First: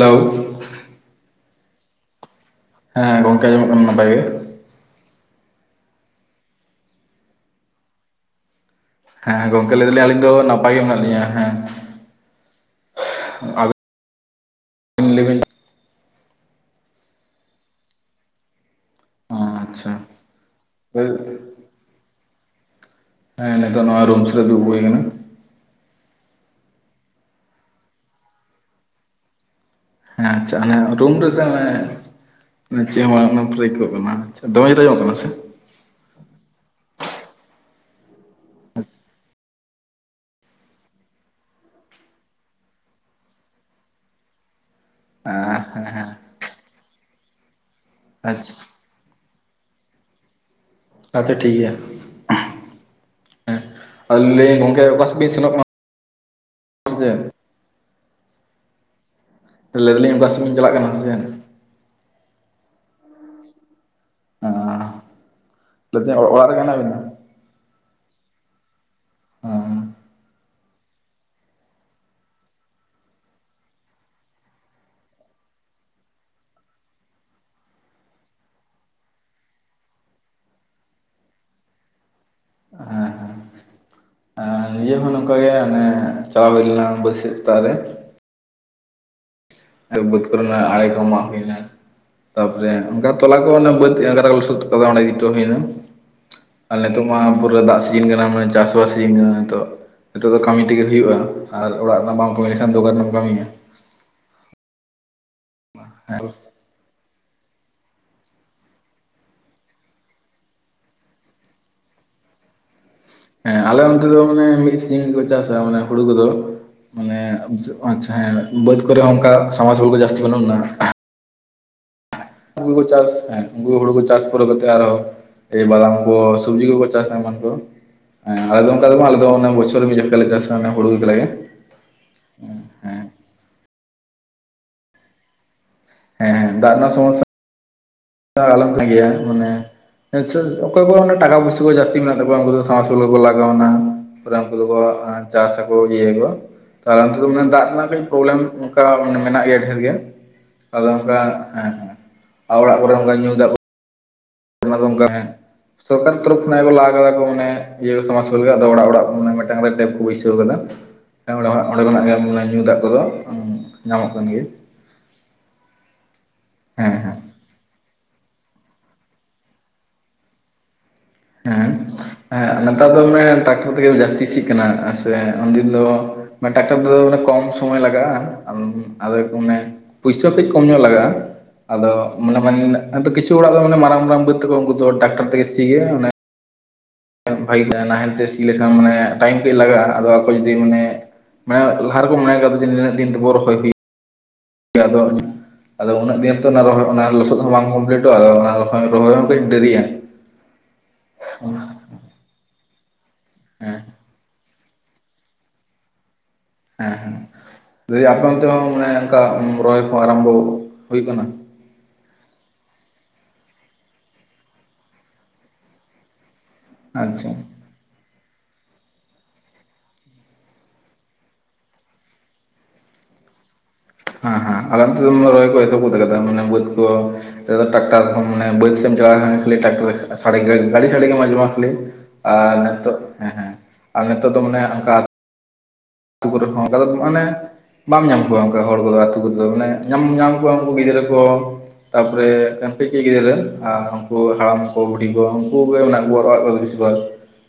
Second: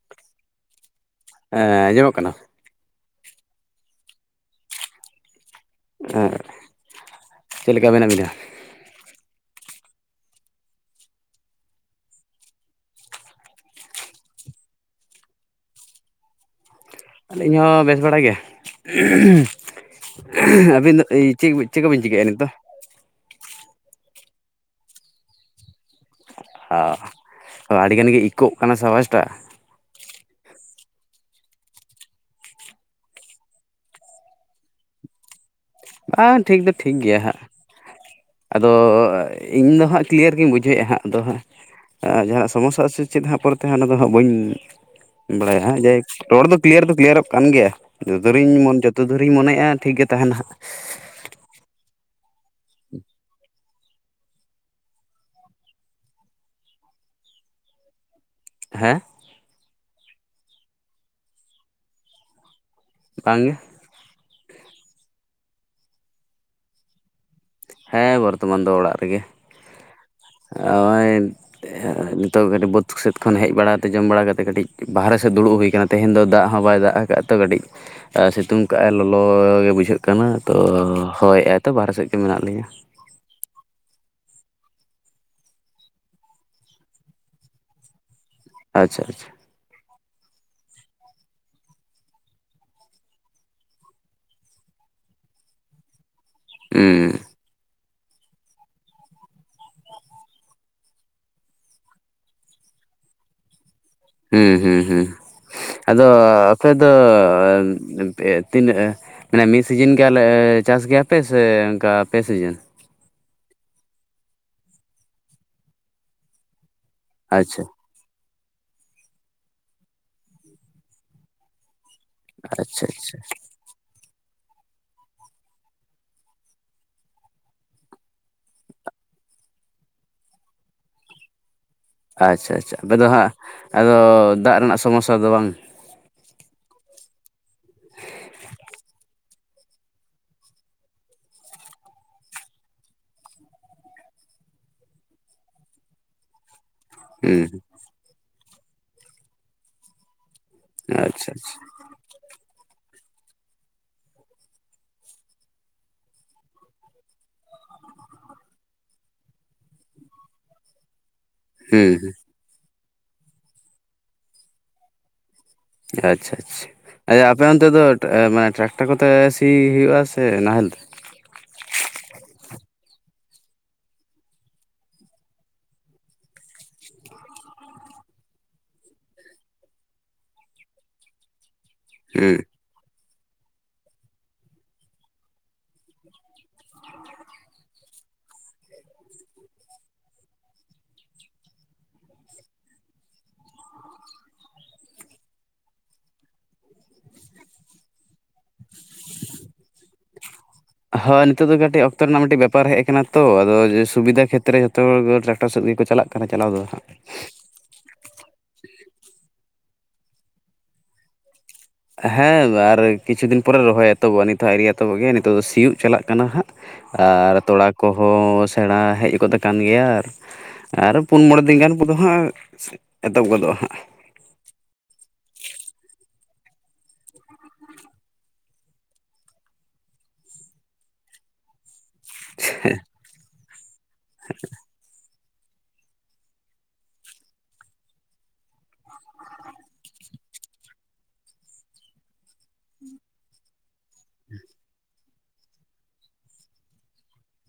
Hello. ᱮᱸ ᱟᱸᱡᱚᱢᱚᱜ ᱠᱟᱱᱟ? ᱦᱮᱸ ᱜᱚᱝᱠᱮ ᱟᱸᱡᱚᱢᱚᱜ ᱠᱟᱱᱟ ᱱᱟᱯᱟᱭ ᱜᱮ᱾ ᱟᱨ ᱪᱮᱫ ᱞᱮᱠᱟ ᱢᱮᱱᱟᱜ ᱵᱤᱱᱟ? ᱦᱮᱸ ᱜᱚᱝᱠᱮ ᱞᱟᱹᱭ ᱫᱟᱞᱤᱧ ᱟᱹᱞᱤᱧ ᱫᱚ ᱱᱟᱯᱟᱭ ᱜᱮ ᱢᱮᱱᱟᱜ ᱞᱤᱧᱟ, ᱦᱮᱸ᱾ ᱦᱩᱸ ᱞᱮᱵᱤᱱ᱾ ᱟᱞᱤᱧ ᱦᱚᱸ ᱵᱮᱥ ᱵᱟᱲᱟ ᱜᱮ ᱟᱪᱪᱷᱟ [unintelligible] ᱟᱹᱵᱤᱱ ᱫᱚ ᱪᱮᱫ ᱦᱮᱸ ᱠᱚ ᱵᱤᱱ ᱪᱮᱫ ᱠᱚᱵᱤᱱ ᱪᱤᱠᱟᱹᱭᱮᱫᱼᱟ ᱱᱤᱛᱳᱜ? ᱦᱮᱸ ᱱᱤᱛᱚᱜ ᱱᱚᱜ-ᱚᱭ ᱨᱩᱢ ᱥᱮᱫ ᱨᱮ ᱫᱩᱲᱩᱵ ᱦᱩᱭ ᱟᱠᱟᱱᱟ᱾ ᱚ ᱟᱹᱰᱤ ᱜᱟᱱ ᱜᱮ ᱤᱠᱳᱹᱜ ᱠᱟᱱᱟ ᱥᱮ ᱟᱣᱟᱡᱽᱴᱟᱜ᱾ ᱦᱮᱸ ᱟᱪᱪᱷᱟ ᱢᱟᱱᱮ ᱨᱩᱢ ᱨᱮᱥᱮ ᱢᱟᱱᱮ ᱡᱮᱢᱚᱱ ᱚᱱᱮ ᱵᱨᱮᱠ-ᱚᱜ ᱠᱟᱱᱟ ᱟᱪᱪᱷᱟ ᱫᱚᱢᱮ ᱡᱳᱨ ᱟᱸᱡᱚᱢ-ᱚᱜ ᱠᱟᱱᱟ ᱥᱮ? ᱟ ᱴᱷᱤᱠ ᱫᱚ ᱴᱷᱤᱠ ᱜᱮᱭᱟ ᱦᱟᱜ᱾ ᱟᱫᱚ ᱤᱧᱫᱚ ᱦᱟᱸᱜ ᱠᱞᱤᱭᱟᱨ ᱜᱤᱧ ᱵᱩᱡᱷᱟᱹᱣᱮᱜᱼᱟ ᱦᱟᱸᱜ ᱟᱫᱚ ᱦᱟᱸᱜ ᱡᱟᱦᱟᱸᱱᱟᱜ ᱥᱚᱢᱚᱥᱟᱜ-ᱟ ᱥᱮ ᱪᱮᱫ ᱦᱟᱸᱜ ᱯᱚᱨᱮᱛᱮ ᱦᱟᱸᱜ ᱚᱱᱟ ᱫᱚ ᱦᱟᱸᱜ ᱵᱟᱹᱧ ᱦᱮᱸ ᱵᱟᱲᱟᱭᱟ ᱦᱮᱸ ᱡᱮ ᱦᱮᱸ ᱨᱚᱲ ᱫᱚ ᱠᱞᱤᱭᱟᱨ ᱫᱚ ᱠᱞᱤᱭᱟᱨᱚᱜ ᱠᱟᱱ ᱜᱮᱭᱟ ᱡᱚᱛᱚᱫᱩᱨᱤᱧ ᱟᱪᱪᱷᱟ ᱢᱚᱱ ᱡᱚᱛᱚ ᱡᱚᱛᱚ ᱫᱩᱨᱤᱧ ᱢᱚᱱᱮᱭᱮᱜ-ᱟ ᱴᱷᱤᱜ ᱜᱮ ᱛᱟᱦᱮᱱᱟ ᱦᱟᱸᱜ ᱟᱪᱪᱷᱟ ᱴᱷᱤᱠ ᱜᱮᱭᱟ᱾ [unintelligible] ᱟᱨ ᱠᱮ ᱜᱚᱝᱠᱮ ᱚᱠᱟ ᱥᱮᱫ ᱵᱤᱱ ᱥᱮᱱᱚᱜ ᱠᱟᱱᱟ? ᱡᱮ ᱦᱮᱸ? ᱞᱟᱹᱭᱫᱟᱞᱤᱧ ᱵᱟᱥ ᱞᱤᱧ ᱪᱟᱞᱟᱜ ᱠᱟᱱᱟ ᱥᱮ ᱪᱮᱫ? ᱵᱟᱝᱜᱮ ᱚ ᱚᱲᱟᱜ ᱨᱮᱜᱮ ᱦᱮᱱᱟ ᱵᱮᱱᱟ? ᱦᱮᱸ ᱵᱚᱨᱛᱚᱢᱟᱱ ᱫᱚ ᱚᱲᱟᱜ ᱨᱮᱜᱮ ᱚᱸ ᱚᱭ ᱱᱤᱛᱚᱜ ᱠᱟᱹᱴᱤᱡ ᱵᱟᱹᱫᱽ ᱥᱮᱫ ᱠᱷᱚᱱ ᱦᱮᱡ ᱵᱟᱲᱟ ᱛᱮ ᱡᱚᱢ ᱵᱟᱲᱟ ᱠᱟᱛᱮᱫ ᱠᱟᱹᱴᱤᱡ ᱵᱟᱦᱨᱮ ᱥᱮᱫ ᱫᱩᱲᱩᱵ ᱦᱩᱭ ᱟᱠᱟᱱᱟ᱾ ᱛᱮᱦᱮᱧ ᱫᱚ ᱫᱟᱜ ᱦᱚᱸ ᱵᱟᱭ ᱫᱟᱜ ᱠᱟᱜᱼᱟ ᱛᱚ ᱠᱟᱹᱴᱤᱡ ᱥᱤᱛᱩᱝ ᱠᱟᱜᱼ ᱟᱭ ᱞᱚᱞᱚ ᱜᱮ ᱵᱩᱡᱷᱟᱹᱜ ᱠᱟᱱᱟ ᱛᱚ ᱦᱳᱭ ᱟᱭᱛᱚ ᱵᱟᱦᱨᱮ ᱥᱮᱫ ᱜᱮ ᱢᱮᱱᱟᱜ ᱞᱮᱤᱧᱟᱹ᱾ ᱱᱤᱭᱟᱹ ᱦᱚᱸ ᱱᱚᱝᱠᱟᱜᱮ ᱚᱱᱮ ᱪᱟᱞᱟ ᱦᱩᱭᱞᱮᱱᱟ ᱵᱟᱹᱛ ᱥᱮᱜ ᱥᱮᱛᱟᱜ ᱨᱮ ᱟᱪᱪᱷᱟ ᱟᱪᱷᱟ ᱟᱨ ᱵᱟᱹᱛ ᱠᱚᱨᱮᱱᱟᱜ ᱟᱲᱮ ᱠᱚ ᱢᱟᱜ ᱦᱩᱭ ᱱᱟ ᱛᱟᱯᱚᱨᱮ ᱚᱝᱠᱟ ᱛᱚᱞᱟ ᱠᱚ ᱵᱟᱹᱫᱽ [unintelligible] ᱥᱟᱹᱛ ᱠᱟᱫᱟ ᱚᱸᱰᱮ ᱜᱤ ᱛᱳᱜ ᱦᱩᱭᱱᱟ ᱟᱨ ᱱᱤᱛᱚᱜ ᱦᱩᱸ ᱢᱟ ᱯᱩᱨᱟ ᱫᱟᱜ ᱥᱤᱡᱤᱱ ᱠᱟᱱᱟ ᱢᱟᱱᱮ ᱪᱟᱥᱵᱟᱥ ᱥᱤᱡᱤᱱ ᱠᱟᱱᱟ ᱱᱤᱛᱚᱜ ᱱᱤᱛᱚᱜ ᱫᱚ ᱠᱟᱹᱢᱤ ᱛᱮᱜᱮ ᱦᱩᱭᱩᱜᱼᱟ ᱟᱨ ᱚᱲᱟᱜ ᱨᱮᱱᱟᱜ ᱵᱟᱢ ᱠᱟᱹᱢᱤ ᱞᱮᱠᱷᱟᱱ ᱫᱚᱠᱟᱱ ᱨᱮᱢ ᱠᱟᱹᱢᱤᱭᱟ ᱦᱩᱸ ᱦᱩᱸ ᱦᱩᱸ ᱟᱫᱚ ᱟᱯᱮ ᱫᱚ ᱛᱤᱱᱟᱹᱜ? ᱢᱟᱱᱮ ᱢᱤᱜ ᱥᱤᱡᱤᱱ ᱜᱮ ᱪᱟᱥ ᱜᱮᱭᱟᱯᱮ ᱥᱮ ᱚᱝᱠᱟ ᱯᱮ ᱥᱤᱡᱤᱱ? ᱦᱮᱸ ᱟᱞᱮ ᱚᱱᱛᱮ ᱫᱚ ᱢᱟᱱᱮ ᱢᱤᱫ ᱥᱤᱡᱤᱱ ᱜᱮᱠᱚ ᱪᱟᱥ-ᱟ ᱢᱟᱱᱮ ᱦᱩᱲᱩ ᱠᱚᱫᱚ, ᱢᱟᱱᱮ ᱟᱪᱪᱷᱟ ᱚ ᱟᱪᱪᱷᱟ ᱦᱮᱸ ᱵᱟᱹᱫᱽ ᱠᱚᱨᱮ ᱦᱚᱸ ᱚᱝᱠᱟ ᱥᱟᱢᱟᱡᱽ ᱦᱚᱲᱩ ᱠᱚ ᱡᱟᱹᱥᱛᱤ ᱵᱟᱹᱱᱩᱜᱱᱟ᱾ ᱦᱩᱲᱩ ᱠᱚ ᱟᱪᱪᱷᱟ ᱪᱟᱥ, ᱟᱪᱪᱷᱟ ᱦᱮᱸ ᱩᱝᱠᱩ ᱠᱚ ᱦᱳᱲᱳ ᱠᱚ ᱪᱟᱥ ᱯᱚᱨ ᱠᱟᱛᱮ ᱟᱨᱦᱚ ᱮᱵᱟᱨ ᱠᱚ ᱥᱚᱵᱡᱤ ᱠᱚᱠᱚ ᱪᱟᱥ ᱮᱢᱟᱱ ᱠᱚ ᱦᱮᱸ ᱟᱞᱮ ᱚᱝᱠᱟ ᱫᱚ ᱵᱟᱝ ᱟᱞᱮ ᱫᱚ ᱚᱱᱮ ᱵᱚᱪᱷᱚᱨ ᱢᱤᱫ ᱡᱷᱟᱴᱠᱟ ᱞᱮ ᱪᱟᱥ-ᱟ ᱚᱱᱮ ᱦᱳᱲᱳ ᱠᱟᱞᱟᱜᱮ᱾ ᱟᱪᱪᱷᱟ ᱟᱪᱪᱷᱟ ᱟᱯᱮ ᱫᱚ ᱦᱟᱸᱜ ᱟᱫᱚ ᱫᱟᱜᱽ ᱨᱮᱱᱟᱜ ᱥᱚᱢᱚᱥᱟ ᱫᱚ ᱵᱟᱝ? ᱦᱮᱸ ᱫᱟᱜᱽ ᱨᱮᱱᱟᱜ ᱥᱚᱢᱚᱥᱟ ᱟᱞᱟᱚᱢ ᱛᱟᱸᱜᱮᱭᱟ ᱢᱟᱱᱮ ᱚᱠᱚᱭ ᱠᱚᱣᱟᱜ ᱴᱟᱠᱟ ᱯᱚᱭᱥᱟ ᱠᱚ ᱡᱟᱹᱥᱛᱤ ᱢᱮᱱᱟᱜ ᱛᱟᱠᱚᱣᱟ ᱩᱱᱠᱩ ᱫᱚ ᱥᱟᱝᱢᱟᱥᱟᱞ ᱠᱚ ᱞᱟᱜᱟᱣᱱᱟ ᱯᱩᱨᱟ ᱩᱝᱠᱩ ᱫᱚᱠᱚ ᱪᱟᱥ ᱟᱠᱚ ᱤᱭᱟᱹ ᱭᱟᱠᱚ᱾ [unintelligible] ᱫᱟᱜ ᱦᱩᱸ ᱨᱮᱱᱟᱜ ᱠᱟᱹᱡ ᱯᱨᱚᱵᱞᱮᱢ ᱚᱝᱠᱟ ᱢᱟᱱ ᱢᱮᱱᱟᱜ ᱜᱮᱭᱟ ᱰᱷᱮᱨ ᱜᱮ᱾ ᱟᱫᱚ ᱚᱝᱠᱟ ᱟᱪᱪᱷᱟ ᱟᱪᱪᱷᱟ ᱦᱮᱸ ᱟᱨ ᱚᱲᱟᱜ ᱠᱚᱨᱮ ᱚᱝᱠᱟ ᱧᱩ ᱫᱟᱜ [inaudible] ᱚᱝᱠᱟ ᱦᱮᱸ᱾ ᱥᱚᱨᱠᱟᱨ ᱛᱚᱨᱚᱯᱷ ᱠᱷᱚᱱᱟᱜ ᱠᱚ ᱞᱟᱜ ᱟᱠᱟᱫᱟ ᱠᱚ ᱢᱟᱱᱮ ᱤᱭᱟᱹ ᱥᱟᱢᱟᱥᱟᱞ ᱜᱮ ᱟᱫᱚ ᱚᱲᱟᱜ ᱚᱲᱟᱜ ᱢᱟᱱᱮ ᱢᱤᱫᱴᱟᱝ ᱨᱮ ᱴᱮᱯ ᱠᱚ ᱵᱟᱹᱭᱥᱟᱹᱣ ᱠᱟᱫᱟ᱾ ᱚᱸᱰᱮ ᱦᱩᱸ ᱦᱩᱸ ᱠᱷᱚᱱᱟᱜ ᱜᱮ ᱧᱩ ᱫᱟᱜ ᱠᱚᱫᱚ ᱧᱟᱢᱚᱜ ᱠᱟᱱ ᱜᱮ ᱟᱪᱪᱷᱟ ᱟᱪᱪᱷᱟ [unintelligible] ᱟᱯᱮ ᱚᱱᱛᱮ ᱫᱚ ᱢᱟᱱᱮ ᱴᱨᱟᱠᱴᱟᱨ ᱠᱚᱛᱮ ᱥᱤ ᱦᱩᱭᱩᱜᱼᱟ ᱥᱮ ᱱᱟᱦᱮᱞ ᱛᱮ? ᱦᱮᱸ ᱦᱮᱸ ᱱᱮᱛᱟᱨ ᱫᱚ ᱢᱟᱱᱮ ᱴᱨᱟᱠᱴᱚᱨ ᱛᱮᱜᱮ ᱡᱟᱹᱥᱛᱤ ᱥᱤᱜ ᱠᱟᱱᱟ ᱥᱮ ᱩᱱᱫᱤᱱ ᱫᱚ ᱢᱟᱱᱮ ᱴᱨᱟᱠᱴᱟᱨ ᱛᱮᱫᱚ ᱢᱟᱱᱮ ᱠᱚᱢ ᱥᱚᱢᱚᱭ ᱞᱟᱜᱟᱜᱼᱟ ᱟᱫᱚ ᱢᱟᱱᱮ ᱯᱩᱭᱥᱟᱹ ᱦᱚᱸ ᱠᱟᱹᱡ ᱠᱚᱢ ᱧᱚᱜ ᱞᱟᱜᱟᱜᱼᱟ᱾ ᱟᱫᱚ ᱢᱟᱱᱮ ᱦᱩᱸ ᱢᱟᱱᱮ ᱢᱟᱱᱮ ᱟᱫᱚ ᱠᱤᱪᱷᱩ ᱦᱚᱲᱟᱜ ᱫᱚ ᱢᱟᱱᱮ ᱢᱟᱨᱟᱝ ᱢᱟᱨᱟᱝ ᱵᱟᱹᱫᱽ ᱛᱟᱠᱚ ᱩᱱᱠᱩ ᱫᱚ ᱴᱟᱠᱴᱟᱨ ᱛᱮᱜᱮ ᱥᱤ ᱜᱮ ᱵᱷᱟᱹᱜᱤᱜᱼᱟ ᱱᱟᱦᱮᱞ ᱛᱮ ᱥᱤ ᱞᱮᱠᱷᱟᱱ ᱢᱟᱱᱮ ᱴᱟᱭᱤᱢ ᱠᱟᱹᱡ ᱞᱟᱜᱟᱜᱼᱟ ᱟᱫᱚ ᱟᱠᱚ ᱡᱩᱫᱤ ᱢᱟᱱᱮ ᱢᱟᱱᱮ ᱞᱟᱦᱟ ᱨᱮᱠᱚ ᱢᱚᱱᱮ ᱠᱟᱫᱟ ᱡᱮ ᱱᱤᱱᱟᱹᱜ ᱫᱤᱱ ᱨᱮᱵᱚ ᱨᱚᱦᱚᱭᱱ ᱦᱩᱭᱩᱜ᱾ ᱜᱮ ᱟᱫᱚ ᱟᱫᱚ ᱩᱱᱟᱹᱜ ᱫᱤᱱᱛᱮ ᱨᱚᱦᱚᱭ ᱚᱱᱟ ᱞᱚᱥᱚᱫ ᱦᱚᱸ ᱵᱟᱝ ᱠᱚᱢᱯᱞᱤᱴᱚᱜᱼᱟ ᱟᱫᱚ ᱚᱱᱟ ᱨᱚᱦᱚᱭ ᱦᱚᱸ ᱠᱟᱹᱡ ᱰᱟᱹᱨᱤᱜ-ᱟ᱾ ᱦᱳᱭ ᱱᱤᱛᱚᱜ ᱫᱚ ᱠᱟᱹᱴᱤᱡ ᱚᱠᱛᱚ ᱨᱮᱱᱟᱜ ᱢᱤᱫᱴᱤᱡ ᱵᱮᱯᱟᱨ ᱦᱮᱡ ᱟᱠᱟᱱᱟ ᱛᱚ ᱟᱫᱚ ᱡᱮ ᱦᱮᱸ ᱥᱩᱵᱤᱫᱟ ᱠᱷᱮᱛᱨᱮ ᱡᱚᱛᱚ ᱦᱚᱲ ᱜᱮ ᱴᱨᱟᱠᱴᱟᱨ ᱥᱮᱫ ᱜᱮᱠᱚ ᱪᱟᱞᱟᱜ ᱠᱟᱱᱟ ᱪᱟᱞᱟᱣ ᱫᱚ ᱦᱟᱸᱜ᱾ ᱞᱟᱹᱭ ᱫᱟᱹᱧ ᱟᱯᱮ ᱛᱮᱦᱚᱸ ᱢᱟᱱᱮ ᱚᱱᱠᱟ ᱩᱸ ᱨᱚᱦᱚᱭ ᱦᱚᱸ ᱟᱨᱟᱢᱵᱷᱚ ᱦᱩᱭ ᱠᱟᱱᱟ? ᱦᱮᱸ ᱟᱨ ᱠᱤᱪᱷᱩ ᱫᱤᱱ ᱯᱚᱨᱮ ᱨᱚᱦᱚᱭ ᱮᱛᱚᱦᱚᱵᱚᱜᱼᱟ ᱱᱤᱛᱚᱜ ᱟᱣᱨᱤ ᱮᱛᱚᱦᱚᱵᱚᱜ ᱜᱮᱭᱟ ᱱᱤᱛᱚᱜ ᱫᱚ ᱥᱤᱭᱳᱜ ᱪᱟᱞᱟᱜ ᱠᱟᱱᱟ ᱦᱟᱸᱜ᱾ ᱟᱪᱪᱷᱟ ᱟᱨ ᱦᱮᱸ ᱛᱚᱲᱟ ᱠᱚᱦᱚᱸ ᱥᱮᱬᱟ ᱦᱮᱡ ᱜᱚᱫ ᱟᱠᱟᱱ ᱜᱮᱭᱟ, ᱟᱨ ᱯᱩᱱ ᱢᱚᱬᱮ ᱫᱤᱱ ᱜᱟᱱ ᱠᱚᱫᱚ ᱦᱟᱸᱜ ᱮᱛᱚᱦᱚᱵ ᱜᱚᱫᱚᱜᱼᱟ ᱦᱟᱸᱜ᱾ ᱦᱮᱸ ᱦᱮᱸ ᱟᱞᱮ ᱱᱚᱛᱮ ᱫᱚ ᱢᱟ ᱨᱚᱦᱚᱭ ᱠᱚ ᱮᱛᱚᱦᱟᱵ ᱜᱚᱫ ᱠᱟᱫᱟ ᱢᱟᱱᱮ ᱵᱟᱹᱫᱽ ᱠᱚ ᱦᱤᱛᱳᱜ ᱫᱚ ᱴᱟᱠᱴᱟᱨ ᱠᱷᱚᱱ ᱢᱟᱱᱮ ᱵᱟᱫᱽ ᱥᱮᱱ ᱮᱢ ᱪᱟᱞᱟᱣ ᱞᱮᱱᱠᱷᱟᱱ ᱠᱷᱟᱹᱞᱤ ᱴᱨᱟᱠᱴᱚᱨ ᱥᱟᱰᱮ ᱜᱮ ᱜᱟᱰᱤ ᱫᱟᱲᱮ ᱜᱮᱢ ᱟᱸᱡᱚᱢ ᱢᱟ ᱠᱷᱟᱹᱞᱤ᱾ ᱟᱨ ᱱᱤᱛᱚᱜ ᱦᱮᱸ ᱦᱮᱸ ᱟᱨ ᱱᱤᱛᱚᱜ ᱫᱚ ᱢᱟᱱᱮ ᱚᱱᱠᱟ ᱚᱱᱟ ᱠᱚᱨᱮ ᱦᱚᱸ ᱚᱱᱠᱟ ᱫᱚ ᱢᱟᱱᱮ ᱵᱟᱢ ᱧᱟᱢ ᱠᱚᱣᱟ᱾ ᱦᱚᱲ ᱠᱚᱫᱚ ᱟᱹᱛᱩ ᱠᱚᱫᱚ ᱢᱟᱱᱮ ᱧᱟᱢ ᱧᱟᱢ ᱠᱚᱣᱟ ᱩᱱᱠᱩ ᱜᱤᱫᱽᱨᱟᱹ ᱠᱚ ᱛᱟᱯᱚᱨᱮ ᱮᱢ. ᱯᱤᱹᱠᱤ ᱜᱤᱫᱽᱨᱟᱹ ᱟᱨ ᱩᱱᱠᱩ ᱦᱟᱲᱟᱢ ᱠᱚ ᱵᱩᱰᱷᱤ ᱠᱚ ᱩᱱᱠᱩ ᱠᱚ ᱢᱮᱱᱟᱜ ᱠᱚᱣᱟ ᱚᱲᱟᱜ ᱠᱚᱨᱮ ᱫᱚ ᱵᱮᱥ ᱠᱚᱣᱟ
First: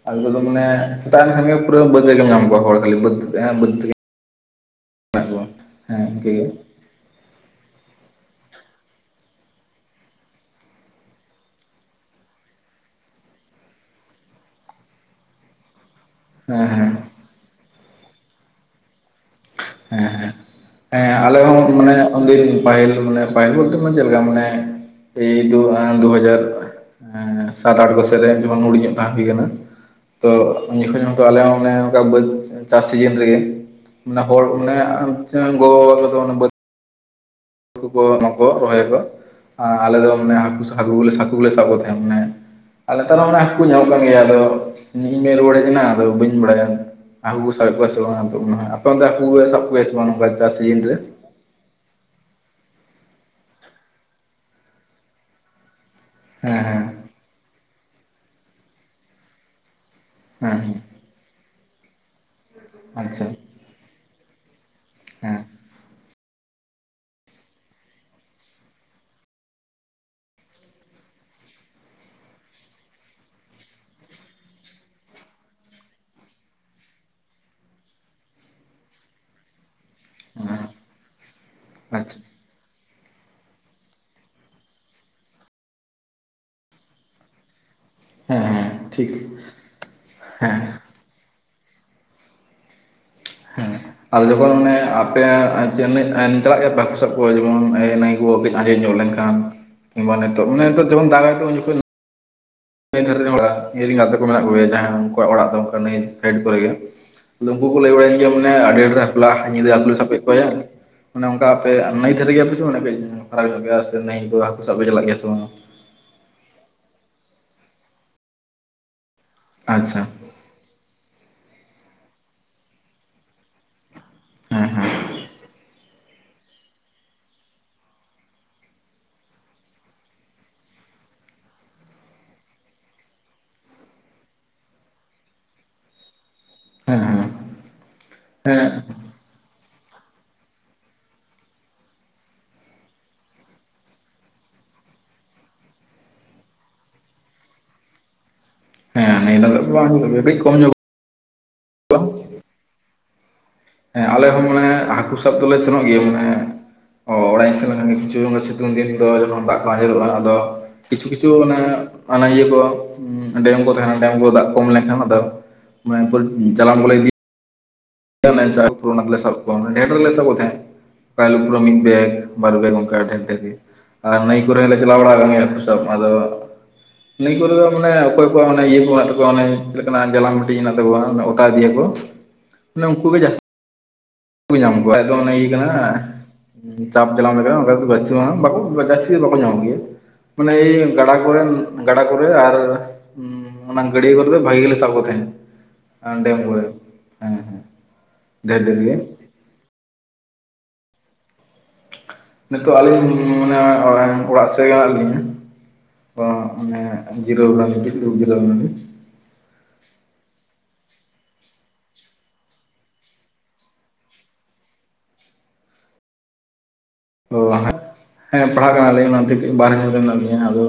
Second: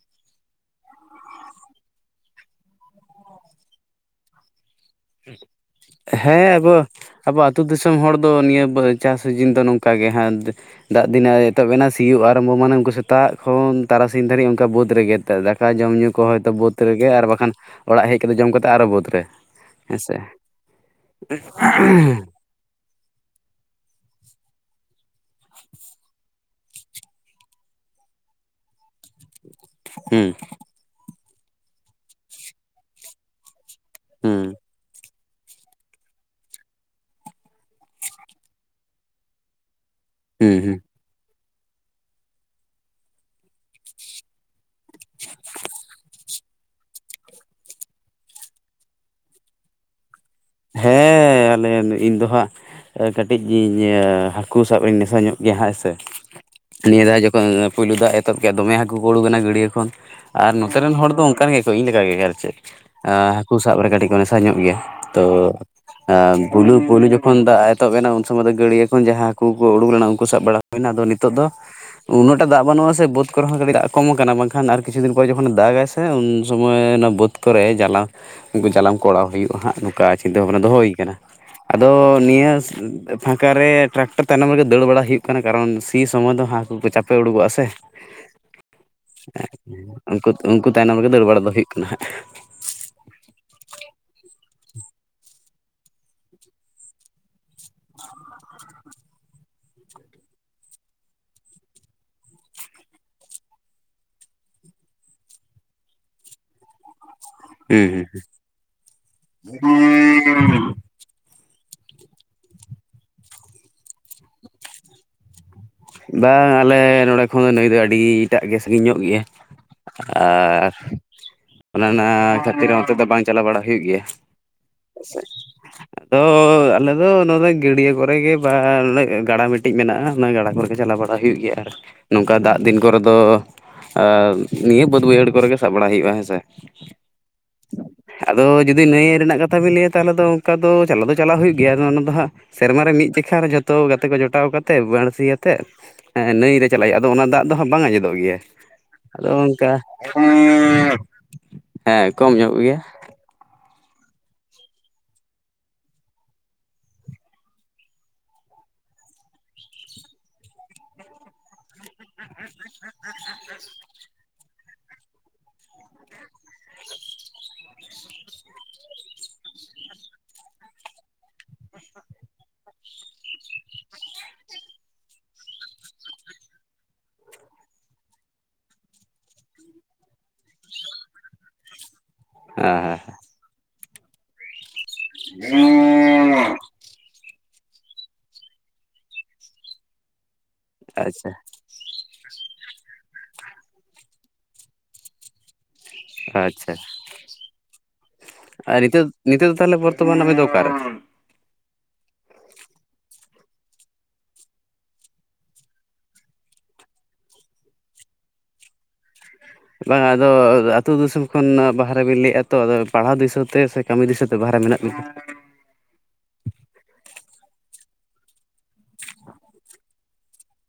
ᱟᱨ ᱦᱤᱛᱳᱜ ᱫᱚ ᱢᱟᱱᱮ ᱥᱮᱛᱟᱜ ᱮᱱ ᱠᱷᱟᱱ ᱜᱮ ᱯᱩᱨᱟᱹ ᱵᱟᱹᱫᱽ ᱨᱮᱜᱮᱢ ᱧᱟᱢ ᱠᱚᱣᱟ ᱦᱚᱲ ᱠᱷᱟᱹᱞᱤ ᱵᱟᱹᱫᱽ ᱛᱮᱜᱮ᱾ ᱤᱱᱠᱟᱹ ᱜᱮ ᱦᱮᱸ ᱟᱵᱚ ᱟᱵᱚ ᱟᱹᱛᱩ ᱫᱤᱥᱚᱢ ᱦᱚᱲ ᱫᱚ ᱱᱤᱭᱟᱹ ᱵᱟᱨ. ᱪᱟᱥ ᱥᱤᱡᱤᱱ ᱫᱚ ᱱᱚᱝᱠᱟ ᱜᱮ ᱦᱟᱸᱜ᱾ ᱫᱟᱜ ᱫᱤᱱ ᱮᱛᱚᱦᱚᱵ ᱮᱱᱟ ᱥᱤᱭᱳᱜ ᱟᱨᱟᱢᱵᱚ ᱢᱟᱱᱮ ᱩᱱᱠᱩ ᱥᱮᱛᱟᱜ ᱠᱷᱚᱱ ᱛᱟᱨᱟᱥᱤᱧ ᱫᱷᱟᱹᱨᱤᱡ ᱚᱱᱠᱟ ᱵᱟᱹᱫᱽ ᱨᱮᱜᱮ᱾ ᱛᱮ ᱫᱟᱠᱟ ᱡᱚᱢ ᱧᱩ ᱠᱚ ᱦᱚᱭᱛᱳ ᱦᱮᱸ ᱵᱟᱹᱫᱽ ᱦᱮᱸ ᱨᱮᱜᱮ ᱟᱨ ᱵᱟᱠᱷᱟᱱ ᱚᱲᱟᱜ ᱦᱮᱡ ᱠᱟᱛᱮᱫ ᱡᱚᱢ ᱠᱟᱛᱮ ᱟᱨᱚ ᱵᱟᱹᱫᱽ ᱨᱮ᱾ ᱦᱮᱸᱥᱮ ᱦᱮᱸ ᱦᱮᱸ ᱟᱞᱮ ᱦᱚᱸ ᱢᱟᱱᱮ ᱩᱱᱫᱤᱱ ᱯᱟᱦᱤᱞ ᱢᱟᱱᱮ ᱯᱟᱦᱤᱞ ᱵᱚᱞᱛᱮ ᱢᱟᱱᱮ ᱪᱮᱫ ᱞᱮᱠᱟ ᱢᱟᱱᱮ ᱮᱭ ᱫᱩ ᱫᱩ ᱦᱟᱡᱟᱨ ᱦᱮᱸ ᱥᱟᱛ ᱟᱴ ᱵᱚᱪᱷᱚᱨ ᱨᱮ ᱡᱮᱢᱚᱱ ᱦᱩᱰᱤᱧ ᱚᱜ ᱛᱟᱸᱛᱤ ᱠᱟᱱᱟ, ᱦᱩᱸ ᱛᱚ ᱩᱱᱡᱩᱠᱷᱟᱡ ᱦᱚᱸ ᱟᱞᱮ ᱦᱚᱸ ᱚᱱᱮ ᱚᱱᱠᱟ ᱵᱟᱹᱫᱽ ᱪᱟᱥ ᱥᱤᱡᱤᱱ ᱨᱮᱜᱮ ᱢᱟᱱᱮ ᱦᱩᱸ ᱦᱚᱲ ᱢᱟᱱᱮ ᱜᱚ ᱵᱟᱵᱟ ᱛᱟᱠᱚ ᱢᱟᱱᱮ ᱵᱟᱹᱫᱽ ᱦᱟᱹᱠᱩ ᱠᱚ ᱚᱱᱟᱠᱚ ᱨᱚᱦᱚᱭ ᱟᱠᱚ, ᱟᱨ ᱟᱞᱮ ᱫᱚ ᱢᱟᱱᱮ ᱦᱩᱸ ᱦᱟᱹᱠᱩ ᱦᱩᱸ ᱦᱟᱹᱠᱩ ᱠᱚᱞᱮ ᱥᱟᱵ ᱠᱚ ᱛᱟᱦᱮᱸ ᱢᱟᱱᱮ ᱟᱨ ᱱᱮᱛᱟᱨ ᱦᱚᱸ ᱢᱟᱱᱮ ᱦᱟᱠᱩ ᱠᱚ ᱧᱟᱢᱚᱜ ᱠᱟᱱ ᱜᱮᱭᱟ ᱟᱫᱚ ᱤᱧ ᱜᱮ ᱨᱩᱣᱟᱹᱲ ᱦᱮᱡ ᱮᱱᱟ ᱟᱫᱚ ᱵᱟᱹᱧ ᱵᱟᱲᱟᱭᱟ᱾ ᱦᱟᱹᱠᱩ ᱠᱚ ᱥᱟᱵ ᱮᱫ ᱠᱚᱣᱟ ᱥᱮ ᱵᱟᱝ ᱟᱫᱚ, ᱟᱯᱮ ᱚᱱᱛᱮ ᱦᱟᱹᱠᱩ ᱠᱚ ᱥᱟᱵ ᱠᱚᱣᱟ ᱥᱮ ᱵᱟᱝ ᱱᱚᱝᱠᱟ ᱪᱟᱥ ᱥᱤᱡᱤᱱ ᱨᱮ ᱦᱮᱸ ᱟᱞᱮᱭᱟᱱ ᱤᱧ ᱫᱚ ᱦᱟᱸᱜ ᱠᱟᱹᱴᱤᱡ ᱜᱤᱭᱟᱹᱤᱧ ᱦᱟᱹᱠᱩ ᱥᱟᱵ ᱨᱤᱧ ᱱᱮᱥᱟ ᱧᱚᱜ ᱜᱮᱭᱟ ᱦᱟᱸᱜ ᱦᱮᱸᱥᱮ᱾ ᱦᱮᱸ ᱦᱮᱸ᱾ ᱱᱤᱭᱟᱹ ᱫᱷᱟᱣ ᱡᱚᱠᱷᱚᱱ ᱯᱩᱭᱞᱩ ᱫᱟᱜ ᱮᱛᱚᱦᱚᱵ ᱠᱮᱫᱼᱟ ᱫᱚᱢᱮ ᱦᱟᱹᱠᱩ ᱠᱚ ᱠᱩᱲᱩᱠ ᱮᱱᱟ ᱜᱟᱹᱰᱭᱟᱹ ᱠᱷᱚᱱ ᱟᱨ ᱦᱮᱸ ᱱᱚᱛᱮ ᱦᱮᱸ ᱨᱮᱱ ᱦᱚᱲ ᱫᱚ ᱚᱱᱠᱟᱱ ᱜᱮᱭᱟ ᱛᱚ ᱤᱧ ᱞᱮᱠᱟ ᱜᱮ ᱟᱨ ᱪᱮᱫ, ᱮᱸ ᱟᱪᱪᱷᱟ ᱦᱟᱹᱠᱩ ᱥᱟᱵ ᱨᱮ ᱠᱟᱹᱴᱤᱡ ᱠᱚ ᱱᱮᱥᱟ ᱧᱚᱜ ᱜᱮᱭᱟ, ᱛᱚ ᱦᱮᱸ ᱦᱮᱸ ᱵᱩᱞᱩ ᱯᱩᱭᱞᱩ ᱡᱚᱠᱷᱚᱱ ᱫᱟᱜ ᱮᱛᱚᱦᱚᱵ ᱮᱱᱟ ᱩᱱ ᱥᱚᱢᱚᱭ ᱫᱚ ᱜᱟᱹᱲᱭᱟᱹ ᱠᱷᱚᱱ ᱡᱟᱦᱟᱸ ᱦᱟᱹᱠᱩ ᱠᱚ ᱩᱰᱩᱠ ᱞᱮᱱᱟ ᱩᱱᱠᱩ ᱥᱟᱵ ᱵᱟᱲᱟ ᱦᱩᱭᱱᱟ ᱟᱫᱚ ᱱᱤᱛᱚᱜ ᱫᱚ ᱩᱱᱟᱹᱜᱴᱟᱜ ᱫᱟᱜ ᱵᱟᱹᱱᱩᱜᱼᱟ ᱥᱮ ᱵᱟᱹᱫᱽ ᱠᱚᱨᱮ ᱦᱚᱸ ᱠᱟᱹᱴᱤᱡ ᱫᱟᱜ ᱠᱚᱢ ᱠᱟᱱᱟ ᱵᱟᱝᱠᱷᱟᱱ ᱟᱨ ᱠᱤᱪᱷᱩ ᱫᱤᱱ ᱯᱚᱨᱮ ᱡᱚᱠᱷᱚᱱᱮ ᱫᱟᱜ ᱟᱭᱥᱮ ᱮᱸ ᱩᱱ ᱥᱚᱢᱚᱭ ᱚᱱᱟ ᱵᱟᱹᱫᱽ ᱠᱚᱨᱮ ᱡᱟᱞᱟ ᱩᱱᱠᱩ ᱡᱟᱞᱟᱢ ᱠᱚ ᱟᱰᱟᱣ ᱦᱩᱭᱩᱜᱼᱟ ᱦᱟᱸᱜ᱾ ᱚᱱᱠᱟ ᱪᱤᱱᱛᱟᱹ ᱦᱮᱸ ᱵᱷᱟᱵᱱᱟ ᱫᱚᱦᱚ ᱦᱩᱭ ᱠᱟᱱᱟ ᱟᱫᱚ ᱟᱪᱪᱷᱟ ᱱᱤᱭᱟᱹ ᱯᱷᱟᱸᱠᱟ ᱨᱮ ᱴᱨᱟᱠᱴᱟᱨ ᱛᱟᱭᱱᱚᱢ ᱨᱮᱜᱮ ᱫᱟᱹᱲ ᱵᱟᱲᱟ ᱦᱩᱭᱩᱜ ᱠᱟᱱᱟ ᱠᱟᱨᱚᱱ ᱥᱤ ᱥᱚᱢᱚᱭ ᱫᱚ ᱦᱟᱹᱠᱩ ᱠᱚ ᱪᱟᱯᱮ ᱩᱰᱩᱠᱚᱜᱼᱟ ᱥᱮ᱾ ᱦᱮᱸ ᱦᱮᱸ ᱴᱷᱤᱠ ᱮᱸ ᱩᱱᱠᱩ ᱦᱮᱸ ᱩᱱᱠᱩ ᱛᱟᱭᱱᱚᱢ ᱨᱮᱜᱮ ᱫᱟᱹᱲ ᱵᱟᱲᱟ ᱫᱚ ᱦᱩᱭᱩᱜ ᱠᱟᱱᱟ ᱦᱟᱸᱜ᱾ ᱦᱮᱸ ᱾ ᱟᱫᱚ ᱡᱚᱠᱷᱚᱱ ᱚᱱᱮ ᱟᱯᱮ [unintelligible] ᱪᱟᱞᱟᱜ ᱜᱮᱭᱟ ᱯᱮ ᱦᱟᱹᱠᱩ ᱥᱟᱵ ᱠᱚ ᱡᱮᱢᱚᱱ ᱱᱟᱭ ᱠᱚ ᱟᱸᱡᱮᱫ ᱧᱚᱜ ᱞᱮᱱᱠᱷᱟᱱ ᱠᱷᱟᱱ? ᱠᱤᱝᱵᱟ ᱱᱤᱛᱚᱜ ᱢᱟᱱᱮ ᱱᱤᱛᱚᱜ ᱫᱟᱜ ᱟᱭ ᱛᱚ ᱩᱱ ᱡᱚᱠᱷᱮᱡ? ᱱᱟᱹᱭ ᱫᱷᱟᱨᱮ ᱨᱮᱱ ᱦᱚᱲᱟᱜ ᱤᱧ ᱨᱮᱱ ᱜᱟᱛᱮ ᱠᱚ ᱢᱮᱱᱟᱜ ᱠᱚᱜᱮᱭᱟ ᱡᱟᱦᱟᱸᱭ ᱩᱱᱠᱩᱣᱟᱜ ᱚᱲᱟᱜ ᱫᱚ ᱚᱱᱠᱟ ᱱᱟᱹᱭ ᱥᱟᱭᱤᱰ ᱠᱚᱨᱮᱜᱮ ᱾ ᱱᱩᱠᱩ ᱠᱚ ᱦᱮᱸ ᱞᱟᱹᱭ ᱵᱟᱲᱟᱭᱟᱹᱧ ᱜᱮᱭᱟ ᱢᱟᱱᱮ ᱟᱹᱰᱤ ᱰᱷᱨᱮ ᱵᱟᱯᱞᱟ ᱧᱤᱫᱟᱹ ᱦᱟᱹᱠᱩ ᱞᱮ ᱥᱟᱵ ᱠᱮᱫ ᱠᱚᱣᱟᱭᱟ ᱾ ᱢᱟᱱᱮ ᱚᱱᱠᱟ ᱟᱯᱮ ᱱᱟᱹᱭ ᱫᱷᱟᱹᱨᱮ ᱜᱮᱭᱟ ᱯᱮ? ᱥᱮ ᱯᱮ ᱯᱷᱟᱨᱟᱠ ᱧᱚᱜ ᱜᱮᱭᱟ ᱥᱮ ᱱᱟᱹᱭ ᱠᱚ ᱦᱟᱹᱠᱩ ᱥᱟᱵ ᱯᱮ ᱪᱟᱞᱟᱜ ᱜᱮᱭᱟ ᱥᱮ ᱵᱟᱝ? ᱵᱟᱝ ᱟᱞᱮ ᱱᱚᱸᱰᱮ ᱠᱷᱚᱱ ᱱᱟᱹᱭ ᱴᱟᱜ ᱫᱚ ᱟᱹᱰᱤ ᱴᱟᱜ ᱜᱮ ᱥᱟᱺᱜᱤᱧ ᱧᱚᱜ ᱜᱮᱭᱟ ᱟᱪᱪᱷᱟ ᱾ ᱟᱨ ᱚᱱᱮ ᱚᱱᱟ ᱠᱷᱟᱹᱛᱤᱨ ᱚᱱᱛᱮ ᱫᱚ ᱵᱟᱝ ᱪᱟᱞᱟᱣ ᱵᱟᱲᱟ ᱦᱩᱭᱩᱜ ᱜᱮᱭᱟ ᱦᱮᱸ ᱦᱮᱸ ᱾ ᱦᱮᱸᱥᱮ [unintelligible] ᱟᱫᱚ ᱟᱞᱮ ᱫᱚ ᱱᱚᱸᱰᱮ ᱫᱚ ᱜᱟᱹᱰᱭᱟᱹ ᱠᱚᱨᱮ ᱜᱮ ᱵᱟ ᱜᱟᱰᱟ ᱢᱤᱫᱴᱤᱡ ᱢᱮᱱᱟᱜᱼᱟ ᱚᱱᱟ ᱜᱟᱰᱟ ᱠᱚᱨᱮ ᱪᱟᱞᱟᱣ ᱵᱟᱲᱟ ᱦᱩᱭᱩᱜ ᱜᱮᱭᱟ ᱟᱨ ᱱᱚᱝᱠᱟ ᱫᱟᱜ ᱫᱤᱱ ᱠᱚᱨᱮ ᱫᱚ ᱟᱨ ᱱᱤᱭᱟᱹ ᱵᱟᱹᱫᱽ ᱵᱟᱹᱭᱦᱟᱹᱲ ᱠᱚᱨᱮᱜ ᱜᱮ ᱥᱟᱵ ᱵᱟᱲᱟᱭ ᱦᱩᱭᱩᱜᱼᱟ ᱦᱮᱸᱥᱮ ᱾ ᱦᱮᱸ ᱦᱮᱸ ᱟᱫᱚ ᱡᱩᱫᱤ ᱱᱟᱹᱭ ᱨᱮᱱᱟᱜ ᱠᱟᱛᱷᱟ ᱵᱤᱱ ᱞᱟᱹᱭᱟ ᱛᱟᱦᱚᱞᱮ ᱫᱚ ᱚᱱᱠᱟ ᱫᱚ ᱪᱟᱞᱟᱣ ᱫᱚ ᱪᱟᱞᱟᱣ ᱦᱩᱭᱩᱜ ᱜᱮᱭᱟ ᱚᱱᱟ ᱫᱚ ᱦᱟᱸᱜ ᱥᱮᱨᱢᱟ ᱨᱮ ᱢᱤᱫ ᱡᱮᱠᱷᱟ ᱡᱷᱚᱛᱚ ᱜᱟᱛᱮ ᱠᱚ ᱡᱚᱴᱟᱣ ᱠᱟᱛᱮ ᱵᱟᱬᱥᱤᱭᱟ ᱛᱮᱜ ᱱᱟᱹᱭᱨᱮ ᱪᱟᱞᱟᱜ ᱦᱩᱭᱩᱜᱼᱟ ᱟᱫᱚ ᱚᱱᱟ ᱫᱟᱜ ᱫᱚ ᱦᱟᱸᱜ ᱵᱟᱝ ᱟᱸᱡᱮᱫᱚᱜ ᱜᱮᱭᱟ ᱾ ᱦᱮᱸ ᱦᱮᱸ ᱟᱫᱚ ᱱᱟᱹᱭ ᱫᱚ ᱚᱱᱠᱟ, ᱵᱟᱝ ᱦᱩᱭᱩᱜ ᱜᱮᱭᱟ ᱠᱟᱹᱡ ᱠᱚᱢ ᱧᱚᱜ ᱦᱮᱸ ᱠᱚᱢ ᱧᱚᱜ ᱜᱮᱭᱟ ᱾ ᱦᱮᱸ ᱟᱞᱮ ᱦᱚᱸ ᱢᱟᱱᱮ ᱦᱟᱹᱠᱩ ᱥᱟᱵ ᱫᱚᱞᱮ ᱥᱮᱱᱚᱜ ᱜᱮᱭᱟ ᱢᱟᱱᱮ ᱚ ᱚᱲᱟᱜ ᱤᱧ ᱥᱮᱱ ᱞᱮᱱᱠᱷᱟᱱ ᱜᱮ ᱠᱤᱪᱷᱩ ᱥᱤᱛᱩᱝ ᱫᱤᱱ ᱫᱚ ᱡᱚᱠᱷᱚᱱ ᱫᱟᱜ ᱠᱚ ᱟᱸᱡᱮᱞᱚᱜᱼᱟ ᱟᱫᱚ ᱠᱤᱪᱷᱩ ᱠᱤᱪᱷᱩ ᱚᱱᱮ ᱚᱱᱟ ᱤᱭᱟᱹ ᱠᱚ ᱰᱮᱢ ᱠᱚ ᱛᱟᱦᱮᱱᱟ ᱰᱮᱢ ᱠᱚ ᱫᱟᱜ ᱠᱚᱢ ᱞᱮᱠᱷᱟᱱ ᱟᱫᱚ ᱢᱟᱱᱮ [unintelligible] ᱡᱟᱞᱟᱢ ᱠᱚᱞᱮ ᱤᱫᱤ ᱢᱮᱱ ᱛᱮ [inaudible] ᱥᱟᱵ ᱠᱚᱣᱟ, ᱢᱟᱱᱮ ᱱᱮᱴ ᱨᱮᱞᱮ ᱥᱟᱵᱚᱜ ᱛᱟᱦᱮᱜ [unintelligible] ᱾ ᱚᱠᱟ ᱦᱤᱞᱳ ᱯᱩᱨᱟᱹ ᱢᱤᱫ ᱵᱮᱜ ᱵᱟᱨ ᱵᱮᱜ ᱚᱱᱠᱟ ᱰᱷᱮᱨ ᱰᱷᱮᱨ ᱜᱮ ᱟᱨ ᱱᱟᱹᱭ ᱠᱚᱨᱮ ᱦᱚᱸᱞᱮ ᱪᱟᱞᱟᱣ ᱵᱟᱲᱲᱟ ᱠᱟᱱ ᱜᱮᱭᱟ ᱦᱟᱹᱠᱩ ᱥᱟᱵ ᱟᱫᱚ ᱱᱤᱭᱟᱹ ᱠᱚᱨᱮ ᱫᱚ ᱢᱟᱱᱮ ᱚᱠᱚᱭ ᱠᱚᱣᱟᱜ ᱚᱱᱮ ᱤᱭᱟᱹ ᱠᱚ ᱢᱮᱱᱟᱜ ᱛᱟᱠᱚᱣᱟ ᱚᱱᱮ ᱪᱮᱫ ᱞᱮᱠᱟᱱᱟᱜ ᱡᱟᱞᱟᱢ ᱢᱴᱤᱡ ᱦᱮᱱᱟᱜ ᱛᱟᱠᱚᱣᱟ ᱚᱱᱮ ᱚᱛᱟ ᱤᱫᱤᱭᱟ ᱠᱚ ᱾ ᱢᱟᱱᱮ ᱦᱮᱸ ᱦᱮᱸ ᱩᱱᱠᱩ ᱦᱮᱸ᱾ ᱜᱮ ᱡᱟᱥᱛᱤ ᱠᱩ ᱧᱟᱢ ᱠᱚᱣᱟ ᱟᱫᱚ ᱚᱱᱮ ᱤᱭᱟᱹ ᱠᱟᱱᱟᱱ ᱾ ᱪᱟᱯ ᱡᱟᱞᱟᱢ [unintelligible] ᱵᱟᱸᱲᱥᱤ ᱢᱟ ᱵᱟᱠᱚ ᱡᱟᱹᱥᱛᱤ ᱫᱚ ᱵᱟᱠᱚ ᱧᱟᱢᱚᱜ ᱜᱮᱭᱟ ᱾ ᱢᱟᱱᱮ ᱮᱭ ᱜᱟᱰᱟ ᱟᱪᱪᱷᱟ ᱠᱚᱨᱮᱱ ᱜᱟᱰᱟ ᱠᱚᱨᱮ ᱟᱨ ᱩᱸ ᱚᱱᱟ ᱜᱟᱹᱰᱭᱟᱹ ᱠᱚᱨᱮ ᱫᱚ ᱵᱷᱟᱜᱤ ᱜᱮᱞᱮ ᱥᱟᱵ ᱠᱚ ᱛᱟᱦᱮᱸᱫ ᱾ ᱟᱨ ᱰᱮᱢ ᱠᱚᱨᱮ, ᱟᱪᱪᱷᱟ ᱦᱮᱸ ᱦᱮᱸ ᱰᱷᱮᱨ ᱟᱨ ᱰᱷᱮᱨᱮ ᱜᱮ ᱱᱤᱛᱚᱜ ᱾ ᱱᱤᱛᱚᱜ ᱫᱚ ᱛᱟᱦᱚᱞᱮ ᱵᱚᱨᱛᱚᱢᱟᱱ ᱟᱵᱮᱱ ᱫᱚ ᱚᱠᱟᱨᱮ? ᱱᱤᱛᱚᱜ ᱟᱹᱞᱤᱧ ᱢᱟᱱᱮ ᱚᱲᱟᱜ ᱥᱮᱫ ᱨᱮᱜᱮ ᱢᱮᱱᱟᱜ ᱞᱤᱧᱟ ᱾ ᱛᱚ ᱢᱟᱱᱮ ᱡᱤᱨᱟᱹᱣ ᱠᱟᱱᱟᱞᱤᱧ ᱜᱤᱛᱤᱡ ᱫᱩᱲᱩᱵ ᱡᱤᱨᱟᱹᱣ ᱠᱟᱱᱟ ᱞᱤᱧ ᱾ ᱵᱟᱝᱟ ᱟᱫᱚ ᱟᱹᱛᱩ ᱫᱤᱥᱚᱢ ᱠᱷᱚᱱ ᱵᱟᱦᱨᱮ ᱵᱤᱱ ᱞᱟᱹᱭᱮᱫᱼᱟ ᱛᱚ ᱟᱫᱚ ᱯᱟᱲᱦᱟᱣ ᱫᱤᱥᱟᱹ ᱛᱮ ᱥᱮ ᱠᱟᱹᱢᱤ ᱫᱤᱥᱟᱹᱛᱮ ᱵᱟᱦᱨᱮ ᱢᱮᱱᱟᱜ ᱵᱤᱱᱟ? ᱚ, ᱦᱮᱸ ᱯᱟᱲᱦᱟᱜ ᱠᱟᱱᱟᱞᱤᱧ ᱚᱱᱟᱛᱮ ᱵᱟᱦᱨᱮ ᱢᱮᱱᱟᱜ ᱱᱟ ᱞᱤᱧᱟᱹ ᱟᱫᱚ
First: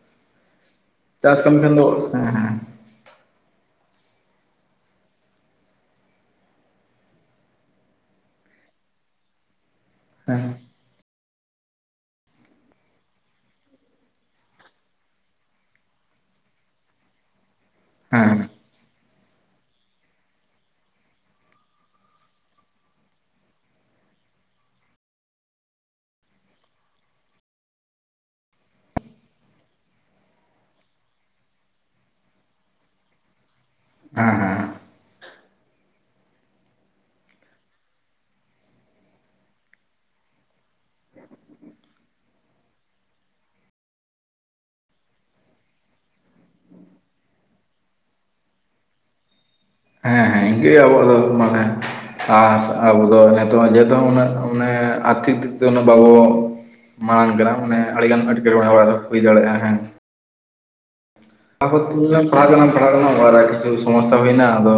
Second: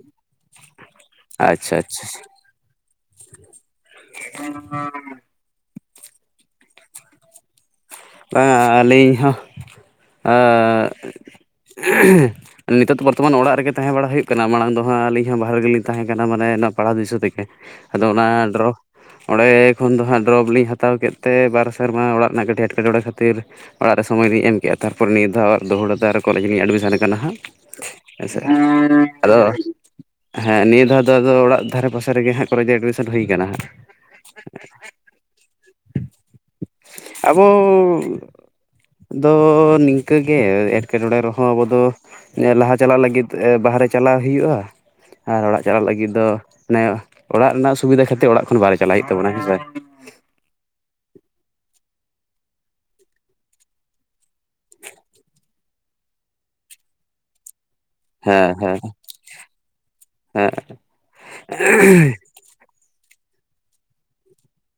[unintelligible] ᱠᱟᱹᱢᱤ ᱠᱷᱟᱱ ᱟᱪᱪᱷᱟ ᱫᱚ ᱟᱪᱪᱷᱟ ᱦᱮᱸ ᱟᱪᱷᱟ ᱦᱮᱸ [inaudible] ᱵᱟᱝᱟ ᱟᱹᱞᱤᱧ ᱦᱚᱸ ᱦᱮᱸ [unintelligible] ᱱᱤᱛᱚᱜ ᱫᱚ ᱵᱚᱨᱛᱚᱢᱟᱱ ᱚᱲᱟᱜ ᱨᱮᱜᱮ ᱛᱟᱦᱮᱸ ᱵᱟᱲᱟ ᱦᱩᱭᱩᱜ ᱠᱟᱱᱟ ᱢᱟᱲᱟᱝ ᱫᱚ ᱦᱟᱸᱜ ᱟᱹᱞᱤᱧ ᱦᱚᱸ ᱵᱟᱦᱨᱮ ᱜᱮᱞᱤᱧ ᱛᱟᱦᱮᱸ ᱠᱟᱱᱟ ᱢᱟᱱᱮ ᱱᱚᱣᱟ ᱯᱟᱲᱦᱟᱣ ᱫ ᱫᱤᱥᱟᱹ ᱛᱮᱜᱮ ᱾ ᱟᱫᱚ ᱚᱱᱟ ᱦᱮᱸ ᱰᱨᱚᱯ ᱚᱸᱰᱮ ᱠᱷᱚᱱ ᱫᱚ ᱦᱟᱸᱜ ᱰᱨᱚᱯ ᱞᱤᱧ ᱦᱟᱛᱟᱣ ᱠᱮᱫ ᱛᱮ ᱵᱟᱨ ᱥᱮᱨᱢᱟ ᱚᱲᱟᱜ ᱨᱮᱱᱟᱜ ᱠᱟᱹᱴᱤᱡ ᱮᱴ ᱠᱮᱴᱚᱲᱮ ᱠᱷᱟᱹᱛᱤᱨ ᱚᱲᱟᱜ ᱨᱮ ᱥᱚᱢᱚᱭ ᱞᱤᱧ ᱮᱢ ᱠᱮᱫᱼᱟ ᱾ ᱛᱟᱨᱯᱚᱨᱮ ᱱᱤᱭᱟᱹ ᱫᱷᱟᱣ ᱫᱚᱲᱦᱟ ᱛᱮ ᱟᱨᱚ ᱠᱚᱞᱮᱡᱽ ᱨᱤᱧ ᱮᱰᱢᱤᱥᱚᱱ ᱠᱟᱱᱟ ᱦᱟᱸᱜ ᱾ ᱦᱮᱸᱥᱮ, ᱟᱫᱚ [inaudible] ᱦᱮᱸ ᱱᱤᱭᱟᱹ ᱫᱷᱟᱣ ᱟᱫᱚ ᱚᱲᱟᱜ ᱫᱷᱟᱨᱮ ᱯᱟᱥᱮ ᱨᱮᱜᱮ ᱦᱟᱸᱜ ᱠᱚᱞᱮᱡᱽ ᱨᱮ ᱮᱰᱢᱤᱥᱚᱱ ᱦᱩᱭ ᱠᱟᱱᱟ ᱦᱟᱸᱜ ᱾ ᱦᱮᱸ ᱦᱮᱸ ᱟᱵᱚ ᱫᱚ ᱱᱤᱝᱠᱟᱹ ᱜᱮ, ᱮᱴᱠᱮᱴᱚᱬᱮ ᱨᱮᱦᱚᱸ ᱟᱵᱚ ᱫᱚ ᱞᱟᱦᱟ ᱪᱟᱞᱟᱜ ᱞᱟᱹᱜᱤᱫ ᱮᱸ ᱵᱟᱦᱨᱮ ᱪᱟᱞᱟᱣ ᱦᱩᱭᱩᱜᱼᱟ ᱾ ᱟᱨ ᱚᱲᱟᱜ ᱪᱟᱞᱟᱜ ᱞᱟᱹᱜᱤᱫ ᱫᱚ, ᱟᱱᱮ ᱚᱲᱟᱜ ᱨᱮᱱᱟᱜ ᱥᱩᱵᱤᱫᱟ ᱠᱷᱟᱹᱛᱤᱨ ᱚᱲᱟᱜ ᱠᱷᱚᱱ ᱵᱟᱦᱨᱮ ᱪᱟᱞᱟᱜ ᱦᱩᱭᱩᱜ ᱛᱟᱵᱚᱱᱟ ᱦᱮᱸᱥᱮ ᱾ ᱦᱮᱸ ᱦᱮᱸ ᱤᱱᱠᱟᱹ ᱟᱵᱚᱣᱟᱜ ᱫᱚ ᱢᱟᱱᱮ ᱟᱥ ᱟᱵᱚ ᱫᱚ ᱱᱤᱛᱚᱜ ᱦᱚᱸ ᱡᱮᱦᱮᱛᱩ ᱩᱱᱟᱹᱜ ᱢᱟᱱᱮ ᱟᱨᱛᱷᱤᱠ ᱫᱤᱠ ᱛᱮ ᱩᱱᱟᱹᱜ ᱵᱟᱵᱚ ᱢᱟᱲᱟᱝ ᱠᱟᱱᱟ ᱢᱟᱱᱮ ᱟᱹᱰᱤᱜᱟᱱ ᱦᱮᱸ ᱮᱸᱴᱠᱮᱴᱚᱬᱮ ᱦᱮᱸ ᱚᱲᱟᱜ ᱨᱮ ᱦᱩᱭ ᱫᱟᱲᱮᱜᱼᱟ ᱦᱮᱸ ᱾ ᱦᱮᱸ ᱾ [unintelligible] ᱯᱟᱲᱦᱟᱜ ᱠᱟᱱᱟ ᱯᱟᱲᱦᱟᱜ ᱠᱟᱱᱟ ᱚᱲᱟᱜ ᱨᱮ ᱠᱤᱪᱷᱩ ᱥᱚᱢᱚᱥᱥᱟ ᱦᱩᱭ ᱮᱱᱟ ᱟᱫᱚ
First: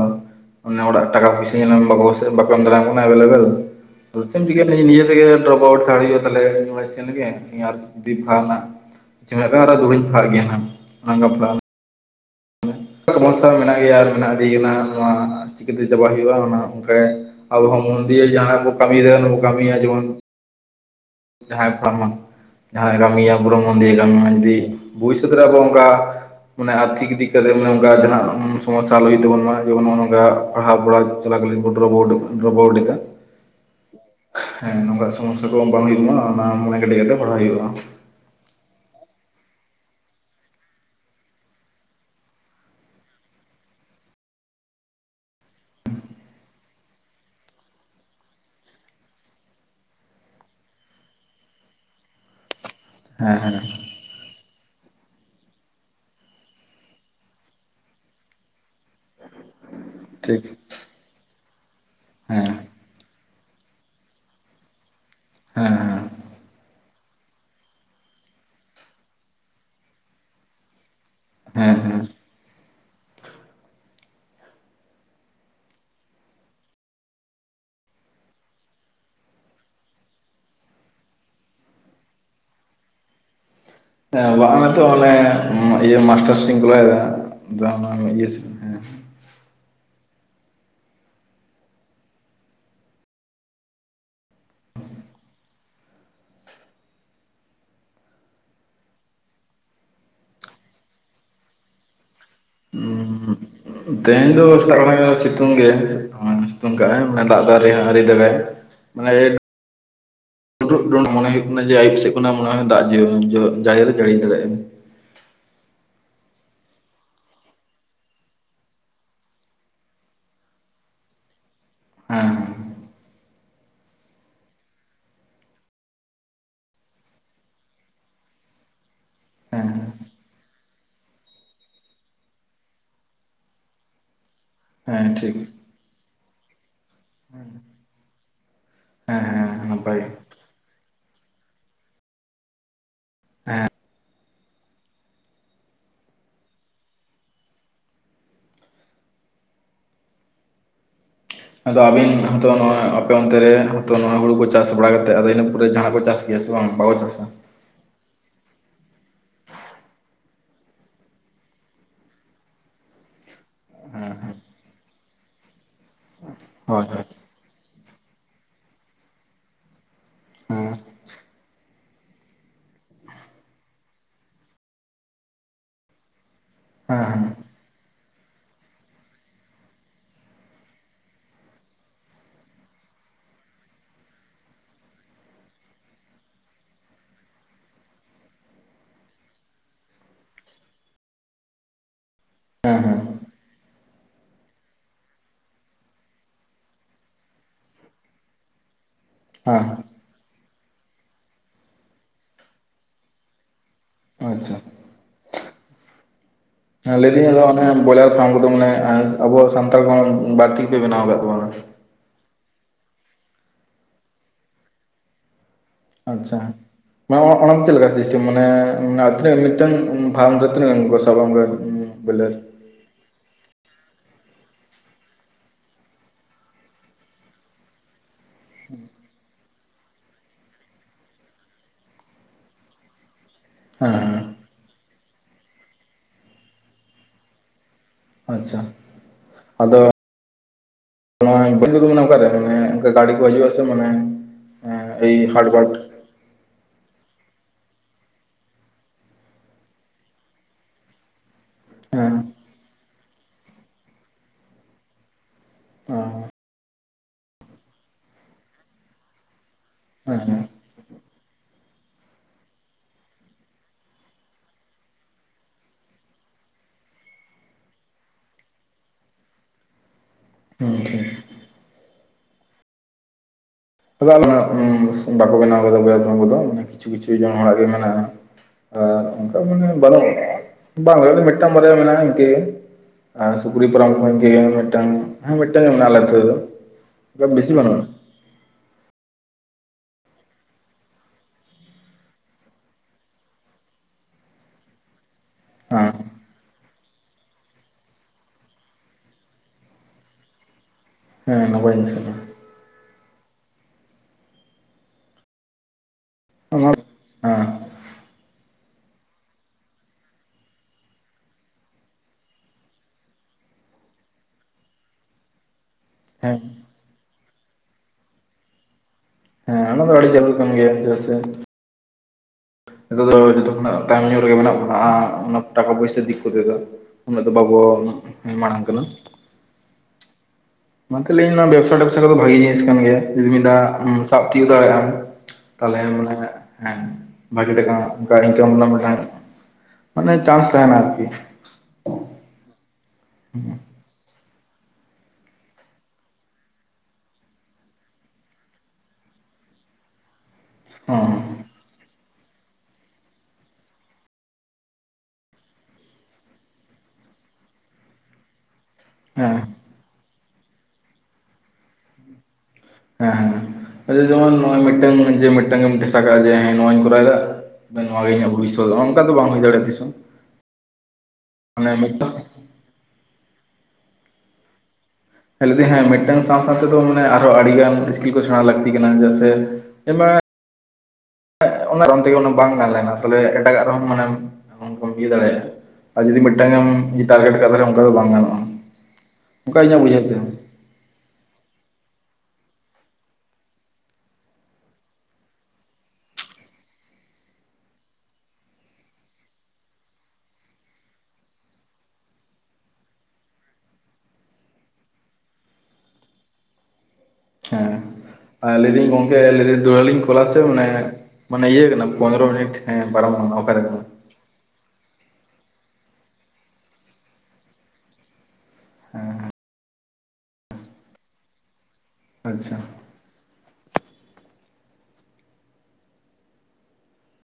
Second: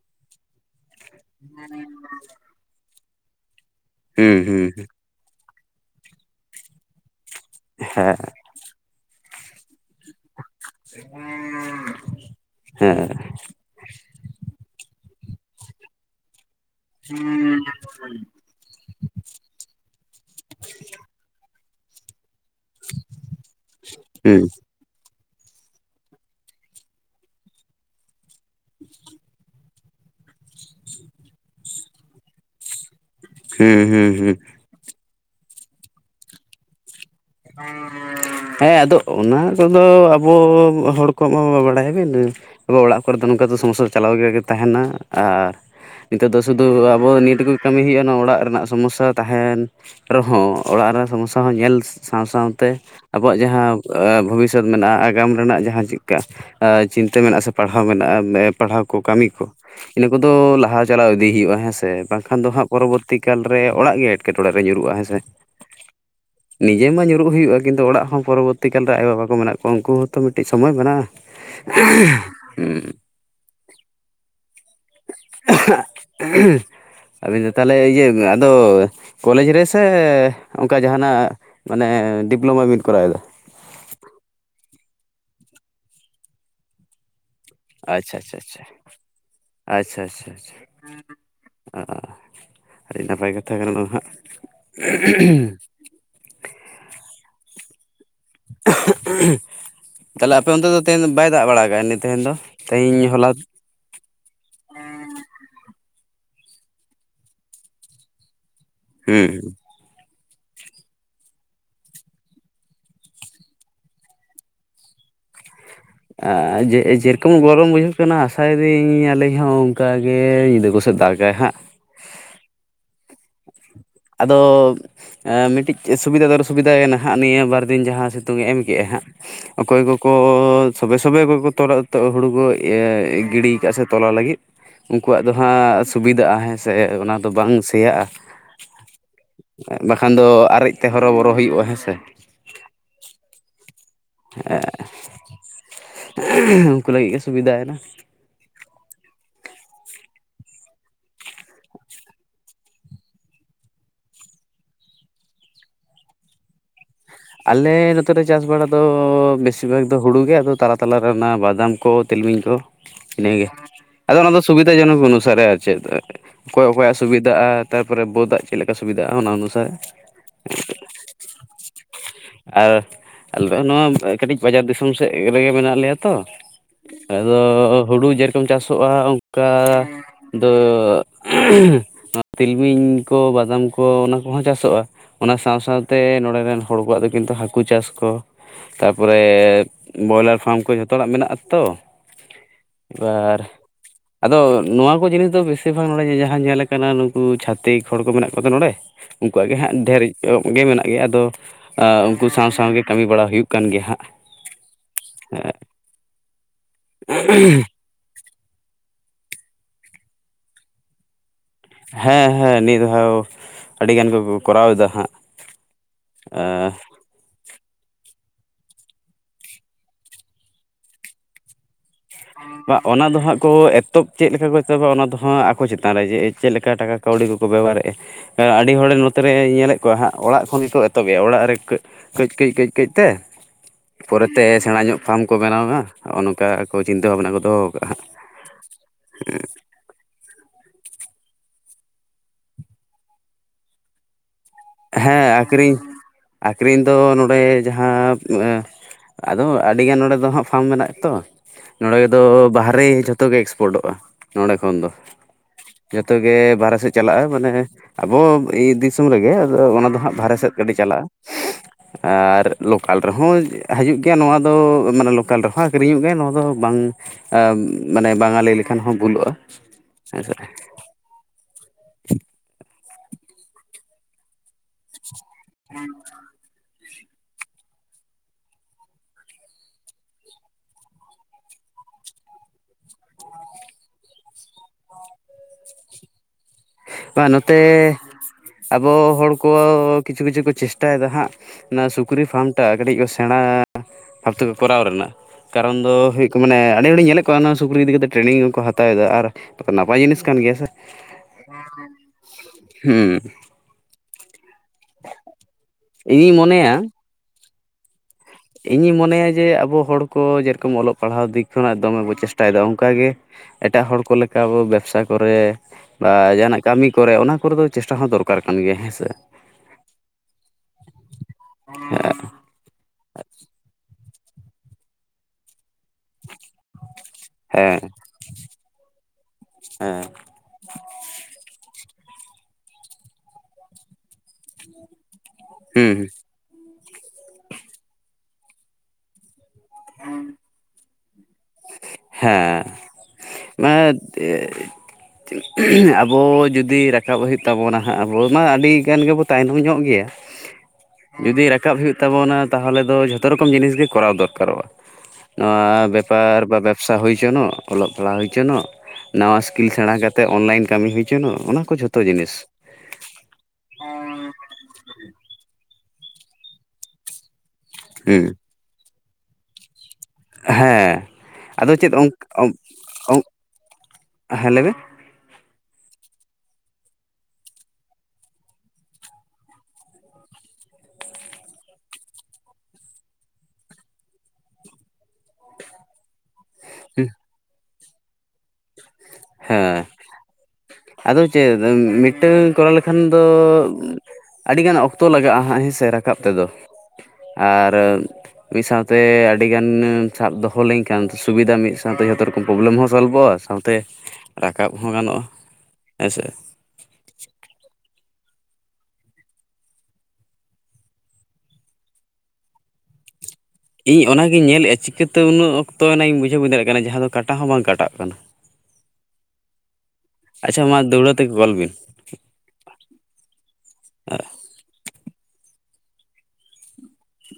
ᱚᱱᱮ ᱚᱲᱟᱜ ᱴᱟᱠᱟ ᱯᱚᱭᱥᱟ ᱧᱮᱞ ᱢᱮ ᱵᱟᱠᱚ ᱮᱢᱫᱟᱲᱮᱢ ᱠᱟᱱᱟ ᱮᱵᱮᱞ ᱮᱵᱮᱞ ᱛᱚ ᱦᱩᱸ ᱪᱮᱢ ᱪᱤᱠᱟᱹᱭᱟ ᱦᱩᱸ ᱱᱤᱭᱟᱹ ᱛᱮᱜᱮ [unintelligible] ᱦᱩᱭᱩᱜ-ᱟ ᱛᱟᱦᱞᱮ [unintelligible] ᱦᱮᱸ [unintelligible] ᱜᱮᱭᱟ ᱦᱟᱸᱜ ᱾ [inaudible] ᱦᱮᱸ ᱾ ᱥᱚᱢᱚᱥᱥᱟ ᱢᱮᱱᱟᱜ ᱜᱮᱭᱟ ᱟᱨ ᱢᱮᱱᱟᱜ ᱤᱫᱤᱭ ᱠᱟᱱᱟ ᱱᱚᱣᱟ ᱪᱤᱠᱟᱹᱛᱮ ᱪᱟᱵ ᱦᱩᱭᱩᱜᱼᱟ ᱚᱱᱟ ᱚᱱᱠᱟ ᱟᱵᱚ ᱦᱚᱸ ᱢᱚᱱ ᱫᱤᱭᱮ ᱡᱟᱦᱟᱸ ᱠᱚ ᱠᱟᱹᱢᱤᱭ ᱫᱟ ᱠᱟᱹᱢᱤᱭᱟ ᱡᱮᱢᱚᱱ ᱾ ᱡᱟᱦᱟᱸᱭ ᱯᱟᱲᱟᱜ ᱢᱟ ᱡᱟᱦᱟᱸᱭ ᱠᱟᱹᱢᱤᱭᱟ ᱵᱚᱨᱚᱢ ᱵᱟᱸᱫᱤᱭᱮᱭ ᱠᱟᱹᱢᱤᱭᱟ ᱦᱩᱸ ᱡᱩᱫᱤ ᱵᱩᱡᱽ ᱠᱟᱛᱮ ᱨᱮᱦᱚᱸ ᱟᱵᱚ ᱚᱱᱠᱟ ᱢᱟᱱᱮ ᱟᱨᱛᱷᱤᱠ ᱫᱤᱠ ᱠᱟᱛᱮ ᱢᱟᱱᱮ ᱚᱱᱠᱟ ᱡᱟᱦᱟᱱᱟᱜ ᱥᱚᱢᱚᱥᱥᱟ ᱟᱞᱚ ᱦᱩᱭᱩᱜ ᱛᱟᱵᱚᱱ ᱢᱟ ᱡᱮᱢᱚᱱ ᱱᱚᱜᱼᱚᱭ ᱱᱚᱝᱠᱟ ᱯᱟᱲᱦᱟᱣ ᱯᱟᱲᱦᱟᱣ [unintelligible] ᱰᱨᱚᱯ ᱟᱣᱩᱴ ᱰᱨᱚᱯ ᱟᱣᱩᱴ ᱫᱟ ᱾ ᱦᱮᱸ ᱦᱩᱸ ᱦᱩᱸ ᱾ ᱦᱮᱸ ᱱᱚᱝᱠᱟ ᱥᱚᱢᱚᱥᱥᱟ ᱠᱚ ᱵᱟᱝ ᱦᱩᱭᱩᱜ ᱢᱟ ᱚᱱᱟ ᱢᱚᱱᱮ ᱠᱮᱴᱮᱡ ᱠᱟᱛᱮ [unintelligible] ᱯᱟᱲᱦᱟᱣ ᱦᱩᱭᱩᱜᱼᱟ [unintelligible] ᱦᱮᱸ ᱟᱫᱚ ᱚᱱᱟ ᱠᱚᱫᱚ ᱟᱵᱚ ᱦᱚᱲ ᱠᱚᱢᱟ ᱵᱟᱲᱟᱭᱟ ᱵᱤᱱ ᱟᱵᱚ ᱚᱲᱟᱜ ᱠᱚᱨᱮ ᱫᱚ ᱱᱚᱝᱠᱟ ᱫᱚ ᱥᱚᱢᱚᱥᱥᱟ ᱫᱚ ᱪᱟᱞᱟᱣ ᱟᱠᱟ ᱜᱮ ᱛᱟᱦᱮᱱᱟ ᱟᱨ ᱱᱤᱛᱚᱜ ᱫᱚ ᱥᱩᱫᱷᱩ ᱟᱵᱚ ᱱᱤᱭᱟᱹ ᱴᱩᱠᱩ ᱜᱮ ᱠᱟᱹᱢᱤ ᱦᱩᱭᱩᱜᱼᱟ ᱱᱚᱣᱟ ᱚᱲᱟᱜ ᱨᱮᱱᱟᱜ ᱥᱚᱢᱚᱥᱥᱟ ᱛᱟᱸᱦᱮᱱ ᱨᱮᱦᱚᱸ, ᱚᱲᱟᱜ ᱨᱮᱱᱟᱜ ᱥᱚᱢᱚᱥᱥᱟ ᱦᱚᱸ ᱧᱮᱞ ᱥᱟᱶ ᱥᱟᱶᱛᱮ ᱦᱮᱸ ᱟᱵᱚᱣᱟᱜ ᱦᱮᱸ ᱡᱟᱦᱟᱸ ᱵᱷᱚᱵᱤᱥᱥᱚᱛ ᱢᱮᱱᱟᱜᱼᱟ ᱟᱜᱟᱢ ᱨᱮᱱᱟᱜ ᱡᱟᱦᱟᱸ ᱪᱮᱫᱠᱟ ᱪᱤᱱᱛᱟᱹ ᱢᱮᱱᱟᱜᱼᱟ ᱥᱮ ᱯᱟᱲᱦᱟᱣ ᱢᱮᱱᱟᱜᱼᱟ, ᱯᱟᱲᱦᱟᱣ ᱠᱚ ᱠᱟᱹᱢᱤ ᱠᱚ ᱤᱱᱟᱹ ᱠᱚᱫᱚ ᱴᱷᱤᱠ ᱞᱟᱦᱟ ᱪᱟᱞᱟᱣ ᱤᱫᱤ ᱦᱩᱭᱩᱜᱼᱟ ᱦᱮᱸᱥᱮ, ᱦᱮᱸ ᱵᱟᱝᱠᱷᱟᱱ ᱦᱮᱸ ᱫᱚ ᱦᱟᱸᱜ ᱯᱚᱨᱚᱵᱚᱨᱛᱤ ᱛᱤᱠᱟᱞ ᱨᱮ ᱚᱲᱟᱜ ᱜᱮ ᱮᱴᱠᱮᱴᱬᱮ ᱨᱮ ᱧᱩᱨᱩᱜᱼᱟ ᱦᱮᱸ ᱥᱮ ᱾ ᱦᱮᱸ ᱦᱮᱸ᱾ ᱱᱤᱡᱮ ᱢᱟ ᱧᱩᱨᱩᱜ ᱦᱩᱭᱩᱜᱼᱟ ᱠᱤᱱᱛᱩ ᱚᱲᱟᱜ ᱦᱚᱸ ᱯᱚᱨᱚᱵᱚᱨᱛᱤ ᱠᱟᱞ ᱨᱮ ᱟᱭᱳ ᱵᱟᱵᱟ ᱠᱚ ᱢᱮᱱᱟᱜ ᱠᱚᱣᱟ ᱩᱱᱠᱩ ᱦᱚᱸᱛᱚ ᱢᱤᱫᱴᱮᱱ ᱥᱚᱢᱚᱭ ᱢᱮᱱᱟᱜᱼᱟ ᱦᱮᱸ ᱦᱮᱸ ᱾ [unintelligible] ᱦᱩᱸ ᱾ [unintelligible] [unintelligible] ᱟᱵᱤᱱ ᱫᱚ ᱛᱟᱦᱚᱞᱮ ᱤᱭᱟᱹ ᱟᱫᱚ ᱠᱚᱞᱮᱡᱽ ᱨᱮᱥᱮ ᱚᱱᱠᱟ ᱡᱟᱸᱦᱟᱱᱟᱜ ᱢᱟᱱᱮ ᱰᱤᱯᱞᱳᱢᱟ ᱵᱤᱱ ᱠᱚᱨᱟᱣᱮᱫᱟ? [unintelligible] ᱵᱟᱝ ᱱᱤᱛᱚᱜ ᱚᱱᱮ ᱢᱟᱥᱴᱟᱨᱥ ᱤᱧ ᱠᱚᱨᱟᱣ ᱫᱟ ᱾ ᱟᱪᱪᱷᱟ ᱟᱪᱪᱷᱟ ᱟᱪᱪᱷᱟ ᱾ ᱟᱪᱪᱷᱟ ᱟᱪᱪᱷᱟ ᱟᱪᱪᱷᱟ, ᱟᱹᱰᱤ ᱱᱟᱯᱟᱭ ᱠᱟᱛᱷᱟ ᱠᱟᱱᱟ ᱱᱚᱣᱟ ᱦᱟᱸᱜ᱾ [unintelligible] [unintelligible] ᱛᱟᱦᱚᱞᱮ ᱟᱯᱮ ᱚᱱᱛᱮ ᱫᱚ ᱛᱮᱦᱮᱧ ᱫᱚ ᱵᱟᱭ ᱫᱟᱜ ᱵᱟᱲᱟ ᱟᱠᱟᱫᱟᱭ [unintelligible] ᱛᱮᱦᱮᱧ ᱫᱚ ᱛᱮᱦᱮᱧ ᱦᱚᱞᱟ? ᱛᱮᱦᱮᱧ ᱫᱚ ᱥᱮᱛᱟᱜ ᱠᱷᱚᱱᱟᱜ ᱜᱮ ᱥᱤᱛᱩᱝ ᱜᱮ ᱾ ᱥᱤᱛᱩᱝ ᱠᱟᱜᱼᱟᱭ ᱢᱟᱱᱮ ᱫᱟᱜ ᱫᱚ ᱟᱹᱣᱨᱤ ᱫᱟᱜᱟᱭ ᱾ ᱢᱟᱱᱮ ᱮᱭ ᱦᱩᱸ ᱰᱩᱸᱰᱨᱩᱜ ᱰᱩᱸᱰᱨᱩᱜ ᱢᱚᱱᱮ ᱦᱩᱭᱩᱜ ᱠᱟᱱᱟ ᱡᱮ ᱟᱭᱩᱵ ᱥᱮᱫ ᱠᱷᱱᱟᱜ ᱢᱚᱱᱮ ᱦᱚᱭ ᱫᱟᱜ [unintelligible] ᱡᱟᱲᱤᱭᱟᱞᱮ ᱡᱟᱹᱲᱤ ᱫᱟᱲᱮᱭᱟᱜᱼᱟ᱾ ᱟ ᱡᱮ ᱮ ᱡᱮᱨᱚᱠᱚᱢ ᱜᱚᱨᱚᱢ ᱵᱩᱡᱷᱟᱹᱜ ᱠᱟᱱᱟ ᱟᱥᱟᱭᱫᱟᱹᱧ ᱟᱞᱤᱧ ᱦᱚᱸ ᱚᱱᱠᱟ ᱜᱮ ᱧᱤᱫᱟᱹ ᱠᱚᱥᱮ ᱫᱟᱜᱟᱭ ᱦᱟᱸᱜ᱾ ᱦᱮᱸ᱾ ᱟᱫᱚ ᱮᱸ ᱢᱤᱫᱴᱤᱡ ᱪᱮᱫ ᱥᱩᱵᱤᱫᱟ ᱫᱚᱨ ᱥᱩᱵᱤᱫᱷᱟᱭᱮᱱᱟ ᱦᱟᱸᱜ ᱱᱤᱭᱟᱹ ᱵᱟᱨᱫᱤᱱ ᱡᱟᱦᱟᱸ ᱥᱤᱛᱩᱝ ᱮ ᱮᱢ ᱠᱮᱜᱼᱟᱭ ᱦᱟᱸᱜ᱾ ᱦᱮᱸ ᱚᱠᱚᱭ ᱠᱚᱠᱚ ᱥᱚᱵᱮ ᱥᱚᱵᱮ ᱵᱟᱠᱚ ᱛᱚᱞ ᱛᱚ ᱦᱩᱲᱩ ᱠᱚ ᱮ ᱜᱤᱰᱤᱭ ᱠᱟᱜᱼᱟ ᱥᱮ ᱛᱚᱞᱟ ᱞᱟᱹᱜᱤᱫ᱾ ᱦᱮᱸ ᱩᱱᱠᱩᱣᱟᱜ ᱫᱚ ᱴᱷᱤᱠ ᱦᱟᱸᱜ ᱥᱩᱵᱤᱫᱷᱟᱜᱼᱟ ᱦᱮᱸ ᱥᱮ, ᱚᱱᱟ ᱫᱚ ᱦᱮᱸ ᱵᱟᱝ ᱥᱮᱭᱟᱜᱼᱟ᱾ ᱦᱮᱸ ᱱᱟᱯᱟᱭ ᱜᱮ ᱵᱟᱠᱷᱟᱱ ᱫᱚ ᱟᱨᱮᱡ ᱛᱮ ᱦᱚᱨᱚᱵᱚᱨᱚ ᱦᱩᱭᱩᱜ-ᱟ ᱦᱮᱸ ᱥᱮ᱾ [unintelligible] ᱩᱱᱠᱩ ᱞᱟᱹᱜᱤᱫ ᱜᱮ ᱥᱩᱵᱤᱫᱟᱭᱮᱱᱟ᱾ ᱟᱫᱚ ᱟᱵᱤᱱ ᱦᱚᱸᱛᱚ ᱱᱚᱣᱟ ᱟᱯᱮ ᱚᱱᱛᱮ ᱨᱮ ᱦᱚᱭᱛᱚ ᱱᱚᱣᱟ ᱦᱩᱲᱩ ᱠᱚ ᱪᱟᱥ ᱵᱟᱲᱟ ᱠᱟᱛᱮᱫ ᱟᱫᱚ ᱤᱱᱟᱹ ᱯᱚᱨᱮ ᱡᱟᱦᱟᱸᱱᱟᱜ ᱵᱚ ᱪᱟᱥ [unintelligible] ᱟᱞᱮ ᱱᱚᱛᱮᱨᱮ ᱪᱟᱥ ᱵᱟᱲᱟ ᱫᱚ ᱵᱮᱥᱤᱨ ᱵᱷᱟᱜᱽ ᱫᱚ ᱦᱩᱲᱩ ᱜᱮ ᱟᱫᱚ ᱛᱟᱞᱟ ᱛᱞᱟᱟᱨᱮ ᱚᱱᱟ ᱵᱟᱫᱟᱢ ᱠᱚ ᱛᱤᱞᱢᱤᱧ ᱠᱚ ᱤᱱᱟᱹᱜᱮ᱾ ᱟᱫᱚ ᱚᱱᱟ ᱫᱚ ᱥᱩᱵᱤᱫᱟ ᱡᱚᱱᱚᱠ ᱚᱱᱩᱥᱟᱨᱮ ᱟᱨ ᱪᱮᱫ ᱚᱠᱚᱭ ᱦᱳᱭ ᱚᱠᱚᱭᱟᱜ ᱦᱳᱭ ᱥᱩᱵᱤ ᱫᱟᱜᱼᱟ ᱛᱟᱨᱯᱚᱨᱮ ᱵᱟᱹᱫᱟᱜ ᱪᱮᱫ ᱞᱮᱠᱟ ᱥᱩᱵᱤᱫᱟᱜ-ᱟ ᱚᱱᱟ ᱚᱱᱩᱥᱟᱨᱮ ᱦᱮᱸ ᱟᱨ ᱟᱞᱮ ᱫᱚ ᱱᱚᱣᱟ ᱠᱟᱹᱴᱤᱡ ᱵᱟᱡᱟᱨ ᱫᱤᱥᱚᱢ ᱥᱮᱫ ᱨᱮᱜᱮ ᱢᱮᱱᱟᱜ ᱞᱮᱭᱟ ᱛᱚ᱾ ᱦᱮᱸ ᱦᱮᱸ ᱟᱫᱚ ᱦᱩᱲᱩ ᱡᱮᱨᱚᱠᱚᱢ ᱪᱟᱥᱚᱜᱼᱟ ᱚᱱᱠᱟ ᱫᱚ ᱱᱚᱣᱟ ᱛᱤᱞᱢᱤᱧ ᱠᱚ, ᱵᱟᱫᱟᱢ ᱠᱚ, ᱚᱱᱟ ᱠᱚᱦᱚᱸ ᱪᱟᱥᱚᱜᱼᱟ ᱚᱱᱟ᱾ ᱥᱟᱶ ᱥᱟᱶᱛᱮ ᱱᱚᱰᱮᱨᱮᱱ ᱦᱚᱲ ᱠᱚᱣᱟᱜ ᱫᱚ ᱠᱤᱱᱛᱩ ᱦᱟᱹᱠᱩ ᱪᱟᱥ ᱠᱚ ᱛᱟᱯᱚᱨᱮ ᱵᱚᱭᱞᱟᱨ ᱯᱷᱟᱨᱟᱢ ᱠᱚ ᱡᱷᱚᱛᱚ ᱦᱚᱲᱟᱜ ᱢᱮᱱᱟᱜ-ᱟ ᱛᱚ᱾ ᱦᱮᱸ ᱦᱮᱸ ᱵᱟ ᱟᱨ ᱟᱫᱚ ᱱᱚᱣᱟ ᱠᱚ ᱡᱤᱱᱤᱥ ᱫᱚ ᱵᱮᱥᱤᱨ ᱵᱷᱟᱜᱽ ᱱᱚᱰᱮ ᱡᱟᱦᱟᱸ ᱧᱮᱞ ᱟᱠᱟᱱᱟ ᱱᱩᱠᱩ ᱪᱷᱟᱛᱤᱠ ᱦᱚᱲ ᱠᱚ ᱢᱮᱱᱟᱜ ᱠᱚᱣᱟ ᱛᱚ ᱱᱚᱰᱮ᱾ ᱩᱱᱠᱩᱣᱟᱜ ᱜᱮ ᱦᱮᱸ ᱦᱟᱸᱜ ᱰᱷᱮᱨ ᱧᱚᱜ ᱜᱮ ᱢᱮᱱᱟᱜ ᱜᱮᱭᱟ ᱟᱫᱚ ᱟ ᱩᱱᱠᱩ ᱥᱟᱶ ᱥᱟᱶ ᱜᱮ ᱠᱟᱹᱢᱤ ᱵᱟᱲᱟ ᱦᱩᱭᱩᱜ ᱠᱟᱱ ᱜᱮᱭᱟ ᱦᱟᱸᱜ᱾ ᱟᱪᱪᱷᱟ ᱞᱟᱹᱭᱫᱤᱧ ᱟᱫᱚ ᱚᱱᱮ ᱵᱚᱭᱞᱟᱨ ᱚᱱᱟ ᱠᱚᱫᱚ ᱢᱟᱱᱮ ᱮ ᱟᱵᱚᱣᱟᱜ ᱥᱟᱱᱛᱟᱲ ᱢᱟ ᱵᱟᱹᱲᱛᱤ ᱯᱮ ᱵᱮᱱᱟᱣ ᱟᱠᱟᱫ ᱠᱚᱣᱟ᱾ ᱦᱮᱸ ᱦᱮᱸ ᱱᱤᱭᱟᱹᱷᱟᱣ ᱟᱹᱰᱤ ᱜᱟᱱ ᱜᱮᱠᱩ ᱠᱚᱨᱟᱣ ᱮᱫᱟ ᱦᱟᱸᱜ᱾ ᱟᱪᱪᱷᱟ᱾ ᱢᱟᱱᱮ ᱚᱱᱟ ᱚᱱᱟ ᱫᱚ ᱪᱮᱫ ᱞᱮᱠᱟ ᱥᱤᱥᱴᱮᱢ ᱢᱟᱱᱮ ᱟᱨ ᱛᱤᱱᱟᱹᱜ ᱢᱤᱫᱴᱟᱝ ᱯᱷᱟᱨᱢ ᱨᱮ ᱛᱤᱱᱟᱹᱜ ᱜᱟᱱ ᱠᱚ ᱥᱟᱦᱚᱵ-ᱟ ᱵᱚᱞᱮ ᱵᱟ ᱚᱱᱟ ᱫᱚ ᱦᱟᱸᱜ ᱠᱚ ᱮᱛᱚᱵ ᱪᱮᱫ ᱞᱮᱠᱟ ᱠᱚ ᱛᱚᱵᱟ ᱚᱱᱟ ᱫᱚ ᱦᱟᱸᱜ ᱟᱠᱚ ᱪᱮᱛᱟᱱ ᱨᱮ ᱡᱮ ᱪᱮᱫ ᱞᱮᱠᱟ ᱴᱟᱠᱟ ᱠᱟᱹᱣᱰᱤ ᱠᱚᱠᱚ ᱵᱮᱣᱦᱟᱨᱮᱮᱫ-ᱟ᱾ ᱟᱹᱰᱤ ᱦᱚᱲ ᱱᱚᱛᱮᱨᱮ ᱧᱮᱞᱮᱫ ᱠᱚᱣᱟ ᱦᱟᱸᱜ ᱚᱲᱟᱜ ᱠᱷᱚᱱ ᱜᱮᱠᱚ ᱮᱛᱚᱵᱮᱜ-ᱟ᱾ ᱚᱲᱟᱜ ᱨᱮ ᱠᱟᱹ ᱠᱟᱹᱡ ᱠᱟ. ᱡ ᱠᱟ. ᱡ ᱠᱟ. ᱡᱛᱮ ᱦᱮᱸ ᱦᱮᱸ ᱯᱚᱨᱮᱛᱮ ᱥᱮᱬᱟᱸ ᱧᱚᱜ ᱯᱷᱟᱨᱢ ᱠᱚ ᱵᱮᱱᱟᱣᱟ ᱦᱚᱸᱜ-ᱚ ᱱᱚᱝᱠᱟ ᱟᱠᱚ ᱪᱤᱱᱛᱟᱹ ᱵᱷᱟᱵᱽᱱᱟ ᱠᱚ ᱫᱚᱦᱚᱣ ᱟᱠᱟᱜ-ᱟ ᱦᱟᱸᱜ᱾ ᱟᱪᱪᱷᱟ᱾ ᱟᱫᱚ [unintelligible] ᱢᱟᱱᱮ ᱚᱠᱟᱨᱮ ᱢᱟᱱᱮ ᱟᱝᱠᱟ ᱜᱟᱹᱰᱤ ᱠᱚ ᱦᱤᱡᱩᱜ ᱟᱥᱮ ᱢᱟᱱᱮ ᱮᱭ ᱦᱮᱸ ᱦᱟᱴ ᱵᱟᱴ ᱟᱹᱠᱷᱨᱤᱧ ᱟᱹᱠᱷᱨᱤᱧ ᱫᱚ ᱱᱚᱸᱰᱮ ᱡᱟᱦᱟᱸ ᱮᱸ ᱟᱫᱚ ᱟᱹᱰᱤᱜᱟᱱ ᱱᱚᱰᱮ ᱫᱚ ᱦᱟᱸᱜ ᱯᱷᱟᱨᱢ ᱢᱮᱱᱟᱜ-ᱟ ᱛᱚ ᱱᱚᱰᱮ ᱦᱮᱸ ᱜᱮᱫᱚ ᱵᱟᱦᱨᱮ ᱡᱷᱚᱛᱚᱜᱮ ᱮᱠᱥᱯᱳᱰᱚᱜ-ᱟ ᱱᱚᱰᱮ ᱠᱷᱚᱱ ᱫᱚ᱾ ᱡᱚᱛᱚᱜᱮ ᱵᱟᱨᱦᱮ ᱥᱮᱫ ᱪᱟᱞᱟᱜ-ᱟ ᱢᱟᱱᱮ ᱟᱵᱚ ᱤ ᱫᱤᱥᱚᱢ ᱨᱮᱜᱮ ᱟᱫᱚ ᱚᱱᱟ ᱫᱚ ᱫᱚ ᱦᱟᱸᱜ ᱦᱮᱸ ᱦᱮᱸ ᱵᱷᱟᱨᱦᱮ ᱦᱮᱸ ᱥᱮᱫ ᱜᱟᱹᱰᱤ ᱪᱟᱞᱟᱜ-ᱟ᱾ ᱟᱨ ᱞᱳᱠᱟᱞ ᱨᱮᱦᱚᱸ ᱦᱟᱡᱩᱜ ᱜᱮᱭᱟ ᱱᱚᱣᱟ ᱫᱚ ᱢᱟᱱᱮ ᱞᱳᱠᱟᱞ ᱨᱮᱦᱚᱸ ᱟᱠᱷᱨᱤᱧᱚᱜ ᱜᱮᱭᱟ ᱱᱚᱣᱟ ᱫᱚ ᱵᱟᱝ ᱟ ᱢᱟᱱᱮ ᱵᱟᱝᱟ ᱞᱟᱹᱭ ᱞᱮᱠᱷᱟᱱ ᱦᱚᱸ ᱵᱷᱩᱞᱚᱜ-ᱟ ᱦᱮᱸᱥᱮ ᱵᱟᱝ᱾ ᱴᱷᱤᱠ [inaudible] ᱛᱚᱵᱮ ᱟᱞᱮ ᱱᱟᱜ ᱩᱸ ᱵᱟᱠᱚ ᱵᱮᱱᱟᱣ ᱠᱟᱫᱟ ᱵᱚᱭᱞᱥᱨ ᱯᱷᱚᱨᱢ ᱠᱚᱫᱚ ᱢᱟᱱᱮ ᱠᱤᱪᱷᱩ ᱠᱤᱪᱷᱩ ᱡᱚᱱ ᱦᱚᱲᱟ ᱜᱮ ᱢᱮᱱᱟᱜ-ᱟ᱾ ᱟᱨ ᱚᱱᱠᱟ ᱢᱟᱱᱮ ᱵᱟᱹᱱᱩᱜ ᱟᱠᱟᱜ ᱟ ᱵᱟᱝ ᱟᱞᱮ ᱫᱚ ᱢᱤᱫᱴᱟᱝ ᱵᱟᱨᱭᱟ ᱢᱮᱱᱟᱜ-ᱟ ᱤᱱᱠᱟᱹ ᱟᱨ ᱥᱩᱠᱨᱤ ᱯᱟᱨᱟᱢ ᱜᱚᱝᱠᱮ ᱢᱤᱫᱴᱟᱝ, ᱦᱮᱸ ᱢᱤᱫᱴᱟᱝ ᱜᱮ ᱢᱮᱱᱟᱜ ᱟᱞᱮ ᱟᱛᱩ ᱨᱮ ᱫᱚ ᱾ ᱥ-ᱩ-ᱜ ᱵᱟᱝ ᱱᱚᱛᱮ, ᱟᱵᱚ ᱦᱚᱲ ᱠᱚ ᱠᱤᱪᱷᱩ ᱠᱤᱪᱷᱩ ᱠᱚ ᱪᱮᱥᱴᱟᱭᱮᱫᱟ ᱦᱟᱸᱜ ᱾ ᱚᱱᱟ ᱥᱩᱠᱨᱤ ᱯᱷᱟᱨᱢ ᱴᱟᱜ ᱠᱟᱹᱴᱤᱡ ᱠᱚ ᱥᱮᱸᱬᱟ ᱵᱷᱟᱵᱛᱮᱠᱚ ᱠᱚᱨᱟᱣ ᱨᱮᱱᱟᱜ ᱠᱟᱨᱚᱱ ᱫᱚ ᱦᱮᱸ ᱦᱩᱭ ᱢᱟᱱᱮ ᱟᱹᱰᱤ ᱦᱚᱲᱤᱧ ᱧᱮᱞᱮᱜ ᱠᱚᱣᱟ ᱚᱱᱟ ᱥᱩᱠᱨᱤ ᱤᱫᱤ ᱠᱟᱛᱮ ᱴᱨᱮᱱᱤᱝ ᱦᱚᱸᱠᱚ ᱦᱟᱛᱟᱣᱮᱫᱟ ᱟᱨ ᱱᱟᱯᱟᱭ ᱡᱤᱱᱤᱥ ᱠᱟᱱ ᱜᱮᱭᱟ ᱥᱮ ᱦᱮᱸ, ᱱᱟᱯᱟᱭ ᱡᱤᱱᱥ ᱠᱟᱱᱟ ᱾ ᱦᱩ ᱾ ᱤᱧᱤᱧ ᱢᱚᱱᱮᱭᱟ ᱦᱮᱸ ᱤᱧᱤ ᱢᱚᱱᱮᱭᱟ ᱡᱮ ᱟᱵᱚ ᱦᱚᱲ ᱠᱚ ᱡᱮ ᱨᱚᱠᱚᱢ ᱚᱞᱚᱜ ᱯᱟᱲᱦᱟᱣ ᱫᱤᱠ ᱠᱷᱚᱱᱟᱜ ᱫᱚᱢᱮᱹᱵᱚ ᱪᱮᱥᱴᱟᱭᱮᱫᱟ ᱚᱱᱠᱟᱜᱮ ᱮᱴᱟᱜ ᱦᱚᱲ ᱠᱚ ᱞᱮᱠᱟ ᱟᱵᱚ ᱵᱮᱵᱽᱥᱟ ᱠᱚᱨᱮ ᱵᱟ ᱦᱮᱸ ᱡᱟᱦᱟᱱᱟᱜ ᱠᱟᱹᱢᱤ ᱠᱚᱨᱮ ᱚᱱᱟ ᱠᱚᱨᱮ ᱫᱚ ᱪᱮᱥᱴᱟ ᱦᱚᱸ ᱫᱚᱨᱠᱟᱨ ᱠᱟᱱ ᱜᱮᱭᱟ ᱦᱮᱸᱥᱮ ᱦᱮᱸ, ᱚᱱᱟ ᱫᱚ ᱟᱹᱰᱤ ᱡᱟᱹᱨᱩᱲ ᱠᱟᱱ ᱜᱮᱭᱟ ᱪᱮᱥᱮ ᱮᱜ ᱾ ᱱᱤᱛᱚ ᱫᱚ ᱡᱚᱛᱚ ᱠᱷᱚᱱᱟᱜ ᱛᱟᱭᱚᱢ ᱧᱚᱜ ᱨᱮᱜᱮ ᱢᱮᱱᱟᱜ ᱵᱚᱱᱟ ᱚᱱᱟ ᱴᱟᱠᱟ ᱯᱩᱭᱥᱟᱹ ᱫᱤᱠ ᱠᱚ ᱛᱮᱫᱚ ᱾ ᱩᱱᱟᱹᱜ ᱫᱚ ᱵᱟᱵᱚ ᱦᱮᱸ ᱢᱟᱲᱟᱝ ᱠᱟᱱᱟ ᱦᱮᱸ ᱚᱱᱟᱛᱮ ᱞᱤᱧ ᱢᱮᱱᱟ ᱵᱮᱵᱽᱥᱟ ᱴᱮᱯᱥᱟ ᱠᱚᱫᱚ ᱵᱷᱟᱜᱮᱹ ᱡᱤᱱᱤᱥ ᱠᱟᱱ ᱜᱮᱭᱟ ᱡᱩᱫᱤ ᱢᱤᱫ ᱫᱷᱟᱣ ᱟᱢ ᱥᱟᱵ ᱛᱤᱭᱩᱜ ᱫᱟᱲᱮᱭᱟᱜ ᱟᱢ ᱛᱟᱦᱞᱮ ᱢᱟᱱᱮ ᱦᱮᱸ ᱵᱷᱟᱜᱮᱹ ᱞᱮᱠᱟ [unintelligible] ᱢᱤᱫᱴᱟᱝ ᱢᱟᱱᱮ ᱪᱟᱱᱥ ᱛᱟᱦᱮᱱᱟ ᱟᱨᱠᱤ ᱛᱮᱜ ᱴᱷᱤᱠ, ᱩᱜ-ᱷᱩᱦ ᱟᱵᱚ ᱡᱩᱫᱤ ᱨᱟᱠᱟᱵ ᱦᱳᱭᱳᱜ ᱛᱟᱵᱚᱱᱟ ᱦᱟᱸᱜ ᱟᱵᱚ ᱢᱟ ᱟᱰᱤ ᱜᱟᱱ ᱜᱮᱵᱚ ᱛᱟᱭᱱᱚᱢ ᱧᱚᱜ ᱜᱮᱭᱟ ᱴᱷᱤ-ᱤ-ᱭᱜ ᱾ ᱦᱚᱸ᱾ ᱡᱩᱫᱤ ᱨᱟᱠᱟᱵ ᱦᱩᱭᱩᱜ ᱛᱟᱵᱚᱱᱟ ᱛᱟᱚᱞᱮ ᱫᱚ ᱡᱷᱚᱛᱚ ᱨᱚᱠᱚᱢ ᱡᱤᱱᱤᱥ ᱜᱮ ᱠᱚᱨᱟᱣ ᱫᱚᱨᱠᱟᱨᱚᱜ-ᱟ ᱺ ᱱᱚᱣᱟ ᱵᱮᱯᱟᱨ ᱵᱟ ᱵᱮᱵᱽᱥᱟ ᱦᱳᱭ ᱪᱚᱱᱚᱜ ᱚᱞᱚᱜ ᱯᱟᱲᱦᱟᱣ ᱦᱳᱭ ᱪᱚ ᱱᱚᱜ ᱱᱟᱣᱟ ᱦᱮᱸ ᱥ ᱠᱤᱞ ᱥᱮᱸᱬᱟ ᱠᱟᱛᱮ ᱚᱱᱞᱟᱭᱤᱱ ᱠᱟᱢᱤ ᱦᱩᱭᱪᱚᱱᱚᱜ ᱚᱱᱟ ᱠᱚ ᱡᱷᱚᱛᱚ ᱡᱤᱱᱤᱥ ᱦᱮᱸ ᱦᱮᱸ ᱟ ᱡᱮᱢᱚᱱ ᱱᱚᱜ-ᱚᱭ ᱢᱤᱫᱴᱟᱝ ᱡᱮ ᱢᱤᱫᱴᱟᱝ ᱮᱢ ᱰᱷᱮᱥᱟ ᱠᱟᱜ-ᱟ ᱡᱮ ᱦᱮᱸ ᱱᱚᱣᱟᱧ ᱠᱚᱨᱟᱣ ᱮᱫᱟ ᱱᱚᱣᱟ ᱜᱮ ᱤᱧᱟᱹᱜ ᱦᱮᱸ ᱵᱷᱚᱵᱤᱥᱥᱚᱛ ᱚᱱᱠᱟ ᱫᱚ ᱵᱟᱝ ᱦᱳᱭ ᱫᱟᱲᱮᱭᱟᱜ-ᱟ ᱛᱤᱥ ᱦᱚᱸ ᱾ ᱦᱮᱸ, ᱟᱫᱚ ᱪᱮᱫ ᱚᱸᱝᱠ- ᱚᱸᱝ -ᱚᱸᱝ ᱦᱮᱸ ᱞᱟᱹᱭᱵᱤᱱ? ᱞᱟ. ᱭ ᱫᱤᱧ ᱦᱮᱸ ᱢᱤᱫᱴᱟᱝ ᱥᱟᱶ ᱥᱟᱶᱛᱮ ᱫᱚ ᱢᱟᱱᱮ ᱟᱨᱦᱚᱸ ᱟᱰᱤ ᱜᱟᱱ ᱤᱥᱠᱤᱞ ᱠᱚ ᱥᱮᱸᱬᱟ ᱞᱟᱹᱠᱛᱤ ᱠᱟᱱᱟ ᱪᱮᱫᱟᱜ ᱥᱮ ᱮᱵᱟᱨ ᱚᱱᱟ ᱨᱚᱝ ᱛᱮᱜᱮ ᱢᱟᱱᱮ ᱵᱟᱝ ᱜᱟᱱ ᱞᱮᱱᱟ ᱛᱟᱞᱦᱮ ᱮᱴᱟᱜᱟᱜ ᱨᱚᱝ ᱢᱟᱱᱮᱢ ᱠᱚᱢᱯᱤᱭᱩ ᱫᱟᱲᱮᱭᱟᱜ-ᱟ ᱟᱨ ᱡᱩᱫᱤ ᱢᱤᱫᱴᱟᱝ ᱮᱢ ᱴᱟᱨᱜᱮᱴ ᱠᱟᱜ ᱛᱟᱦᱞᱮ ᱚᱝᱠᱟ ᱫᱚ ᱵᱟᱝ ᱜᱟᱱᱚᱜᱼᱟ᱾ ᱚᱳᱠᱟ ᱤᱧᱟᱹᱜ ᱦᱮᱸ ᱵᱩᱡᱷᱟᱹᱜ ᱠᱟ [unintelligible] ᱟᱫᱚ ᱪᱮᱫ ᱢᱤᱫᱴᱟᱝ ᱠᱚᱨᱟᱣ ᱞᱮᱠᱷᱟᱱ ᱫᱚ ᱟᱰᱤᱜᱟᱱ ᱚᱠᱛᱚ ᱞᱟᱜᱟᱜᱼᱟ ᱦᱟᱸᱜ ᱦᱮᱸ ᱥᱮ ᱨᱟᱠᱟᱵ ᱛᱮᱫᱚ, ᱟᱨ ᱢᱤᱫ ᱥᱟᱶ ᱛᱮ ᱟᱰᱤᱜᱟᱱ ᱥᱟᱵ ᱫᱚᱦᱚ ᱞᱮᱝ ᱠᱷᱟᱱ ᱥᱩᱵᱤᱫᱟ, ᱢᱤᱫ ᱥᱟᱶᱛᱮ ᱡᱷᱚᱛᱚ ᱨᱚ ᱯᱨᱚᱵᱞᱮᱹᱢ ᱦᱚᱸ ᱥᱚᱞᱵᱷᱚᱜᱼᱟ, ᱥᱟᱶᱛᱮ ᱨᱟᱠᱟᱵ ᱦᱚᱸ ᱜᱟᱱᱚᱜᱼᱟ ᱦᱮᱸ ᱥᱮ? ᱟᱸ ᱞᱟᱹᱭᱫᱟᱹᱧ ᱜᱚᱝᱠᱮ ᱞᱟᱹᱭ ᱫᱚᱦᱲᱟ ᱞᱤᱧ ᱠᱳᱞ-ᱟ ᱥᱮ ᱢᱟᱱᱮ ᱢᱟᱱᱮ ᱤᱭᱟᱹ ᱠᱟᱱᱟ ᱯᱚᱱᱨ ᱢᱤᱱᱤᱴ ᱮᱸ ᱯᱟᱨᱚᱢ ᱟᱠᱟᱱᱟ ᱚᱠᱟᱨᱮ ᱤᱧ ᱚᱱᱟᱜᱤᱧ ᱧᱮᱞᱮᱜᱼᱟ ᱪᱤᱠᱟᱹᱛᱮ ᱩᱱᱟᱹᱜ ᱚᱠᱛᱚ ᱮᱱᱟ ᱤᱧ ᱵᱩᱡᱷᱟᱹᱣ ᱵᱟᱹᱧ ᱫᱟᱲᱮᱭᱟᱜ ᱠᱟᱱᱟ ᱡᱟᱦᱟᱸ ᱫᱚ ᱠᱟᱴᱟ ᱦᱚᱸ ᱵᱟᱝ ᱠᱟᱴᱟᱜ ᱠᱟᱱᱟ? ᱟᱪ-ᱪᱷᱟ ᱢᱟ ᱫᱩᱣᱲᱟᱹ ᱛᱮ ᱜᱮ ᱠᱚᱞ ᱵᱤᱱ᱾ ᱟᱪ-ᱪᱷᱟ,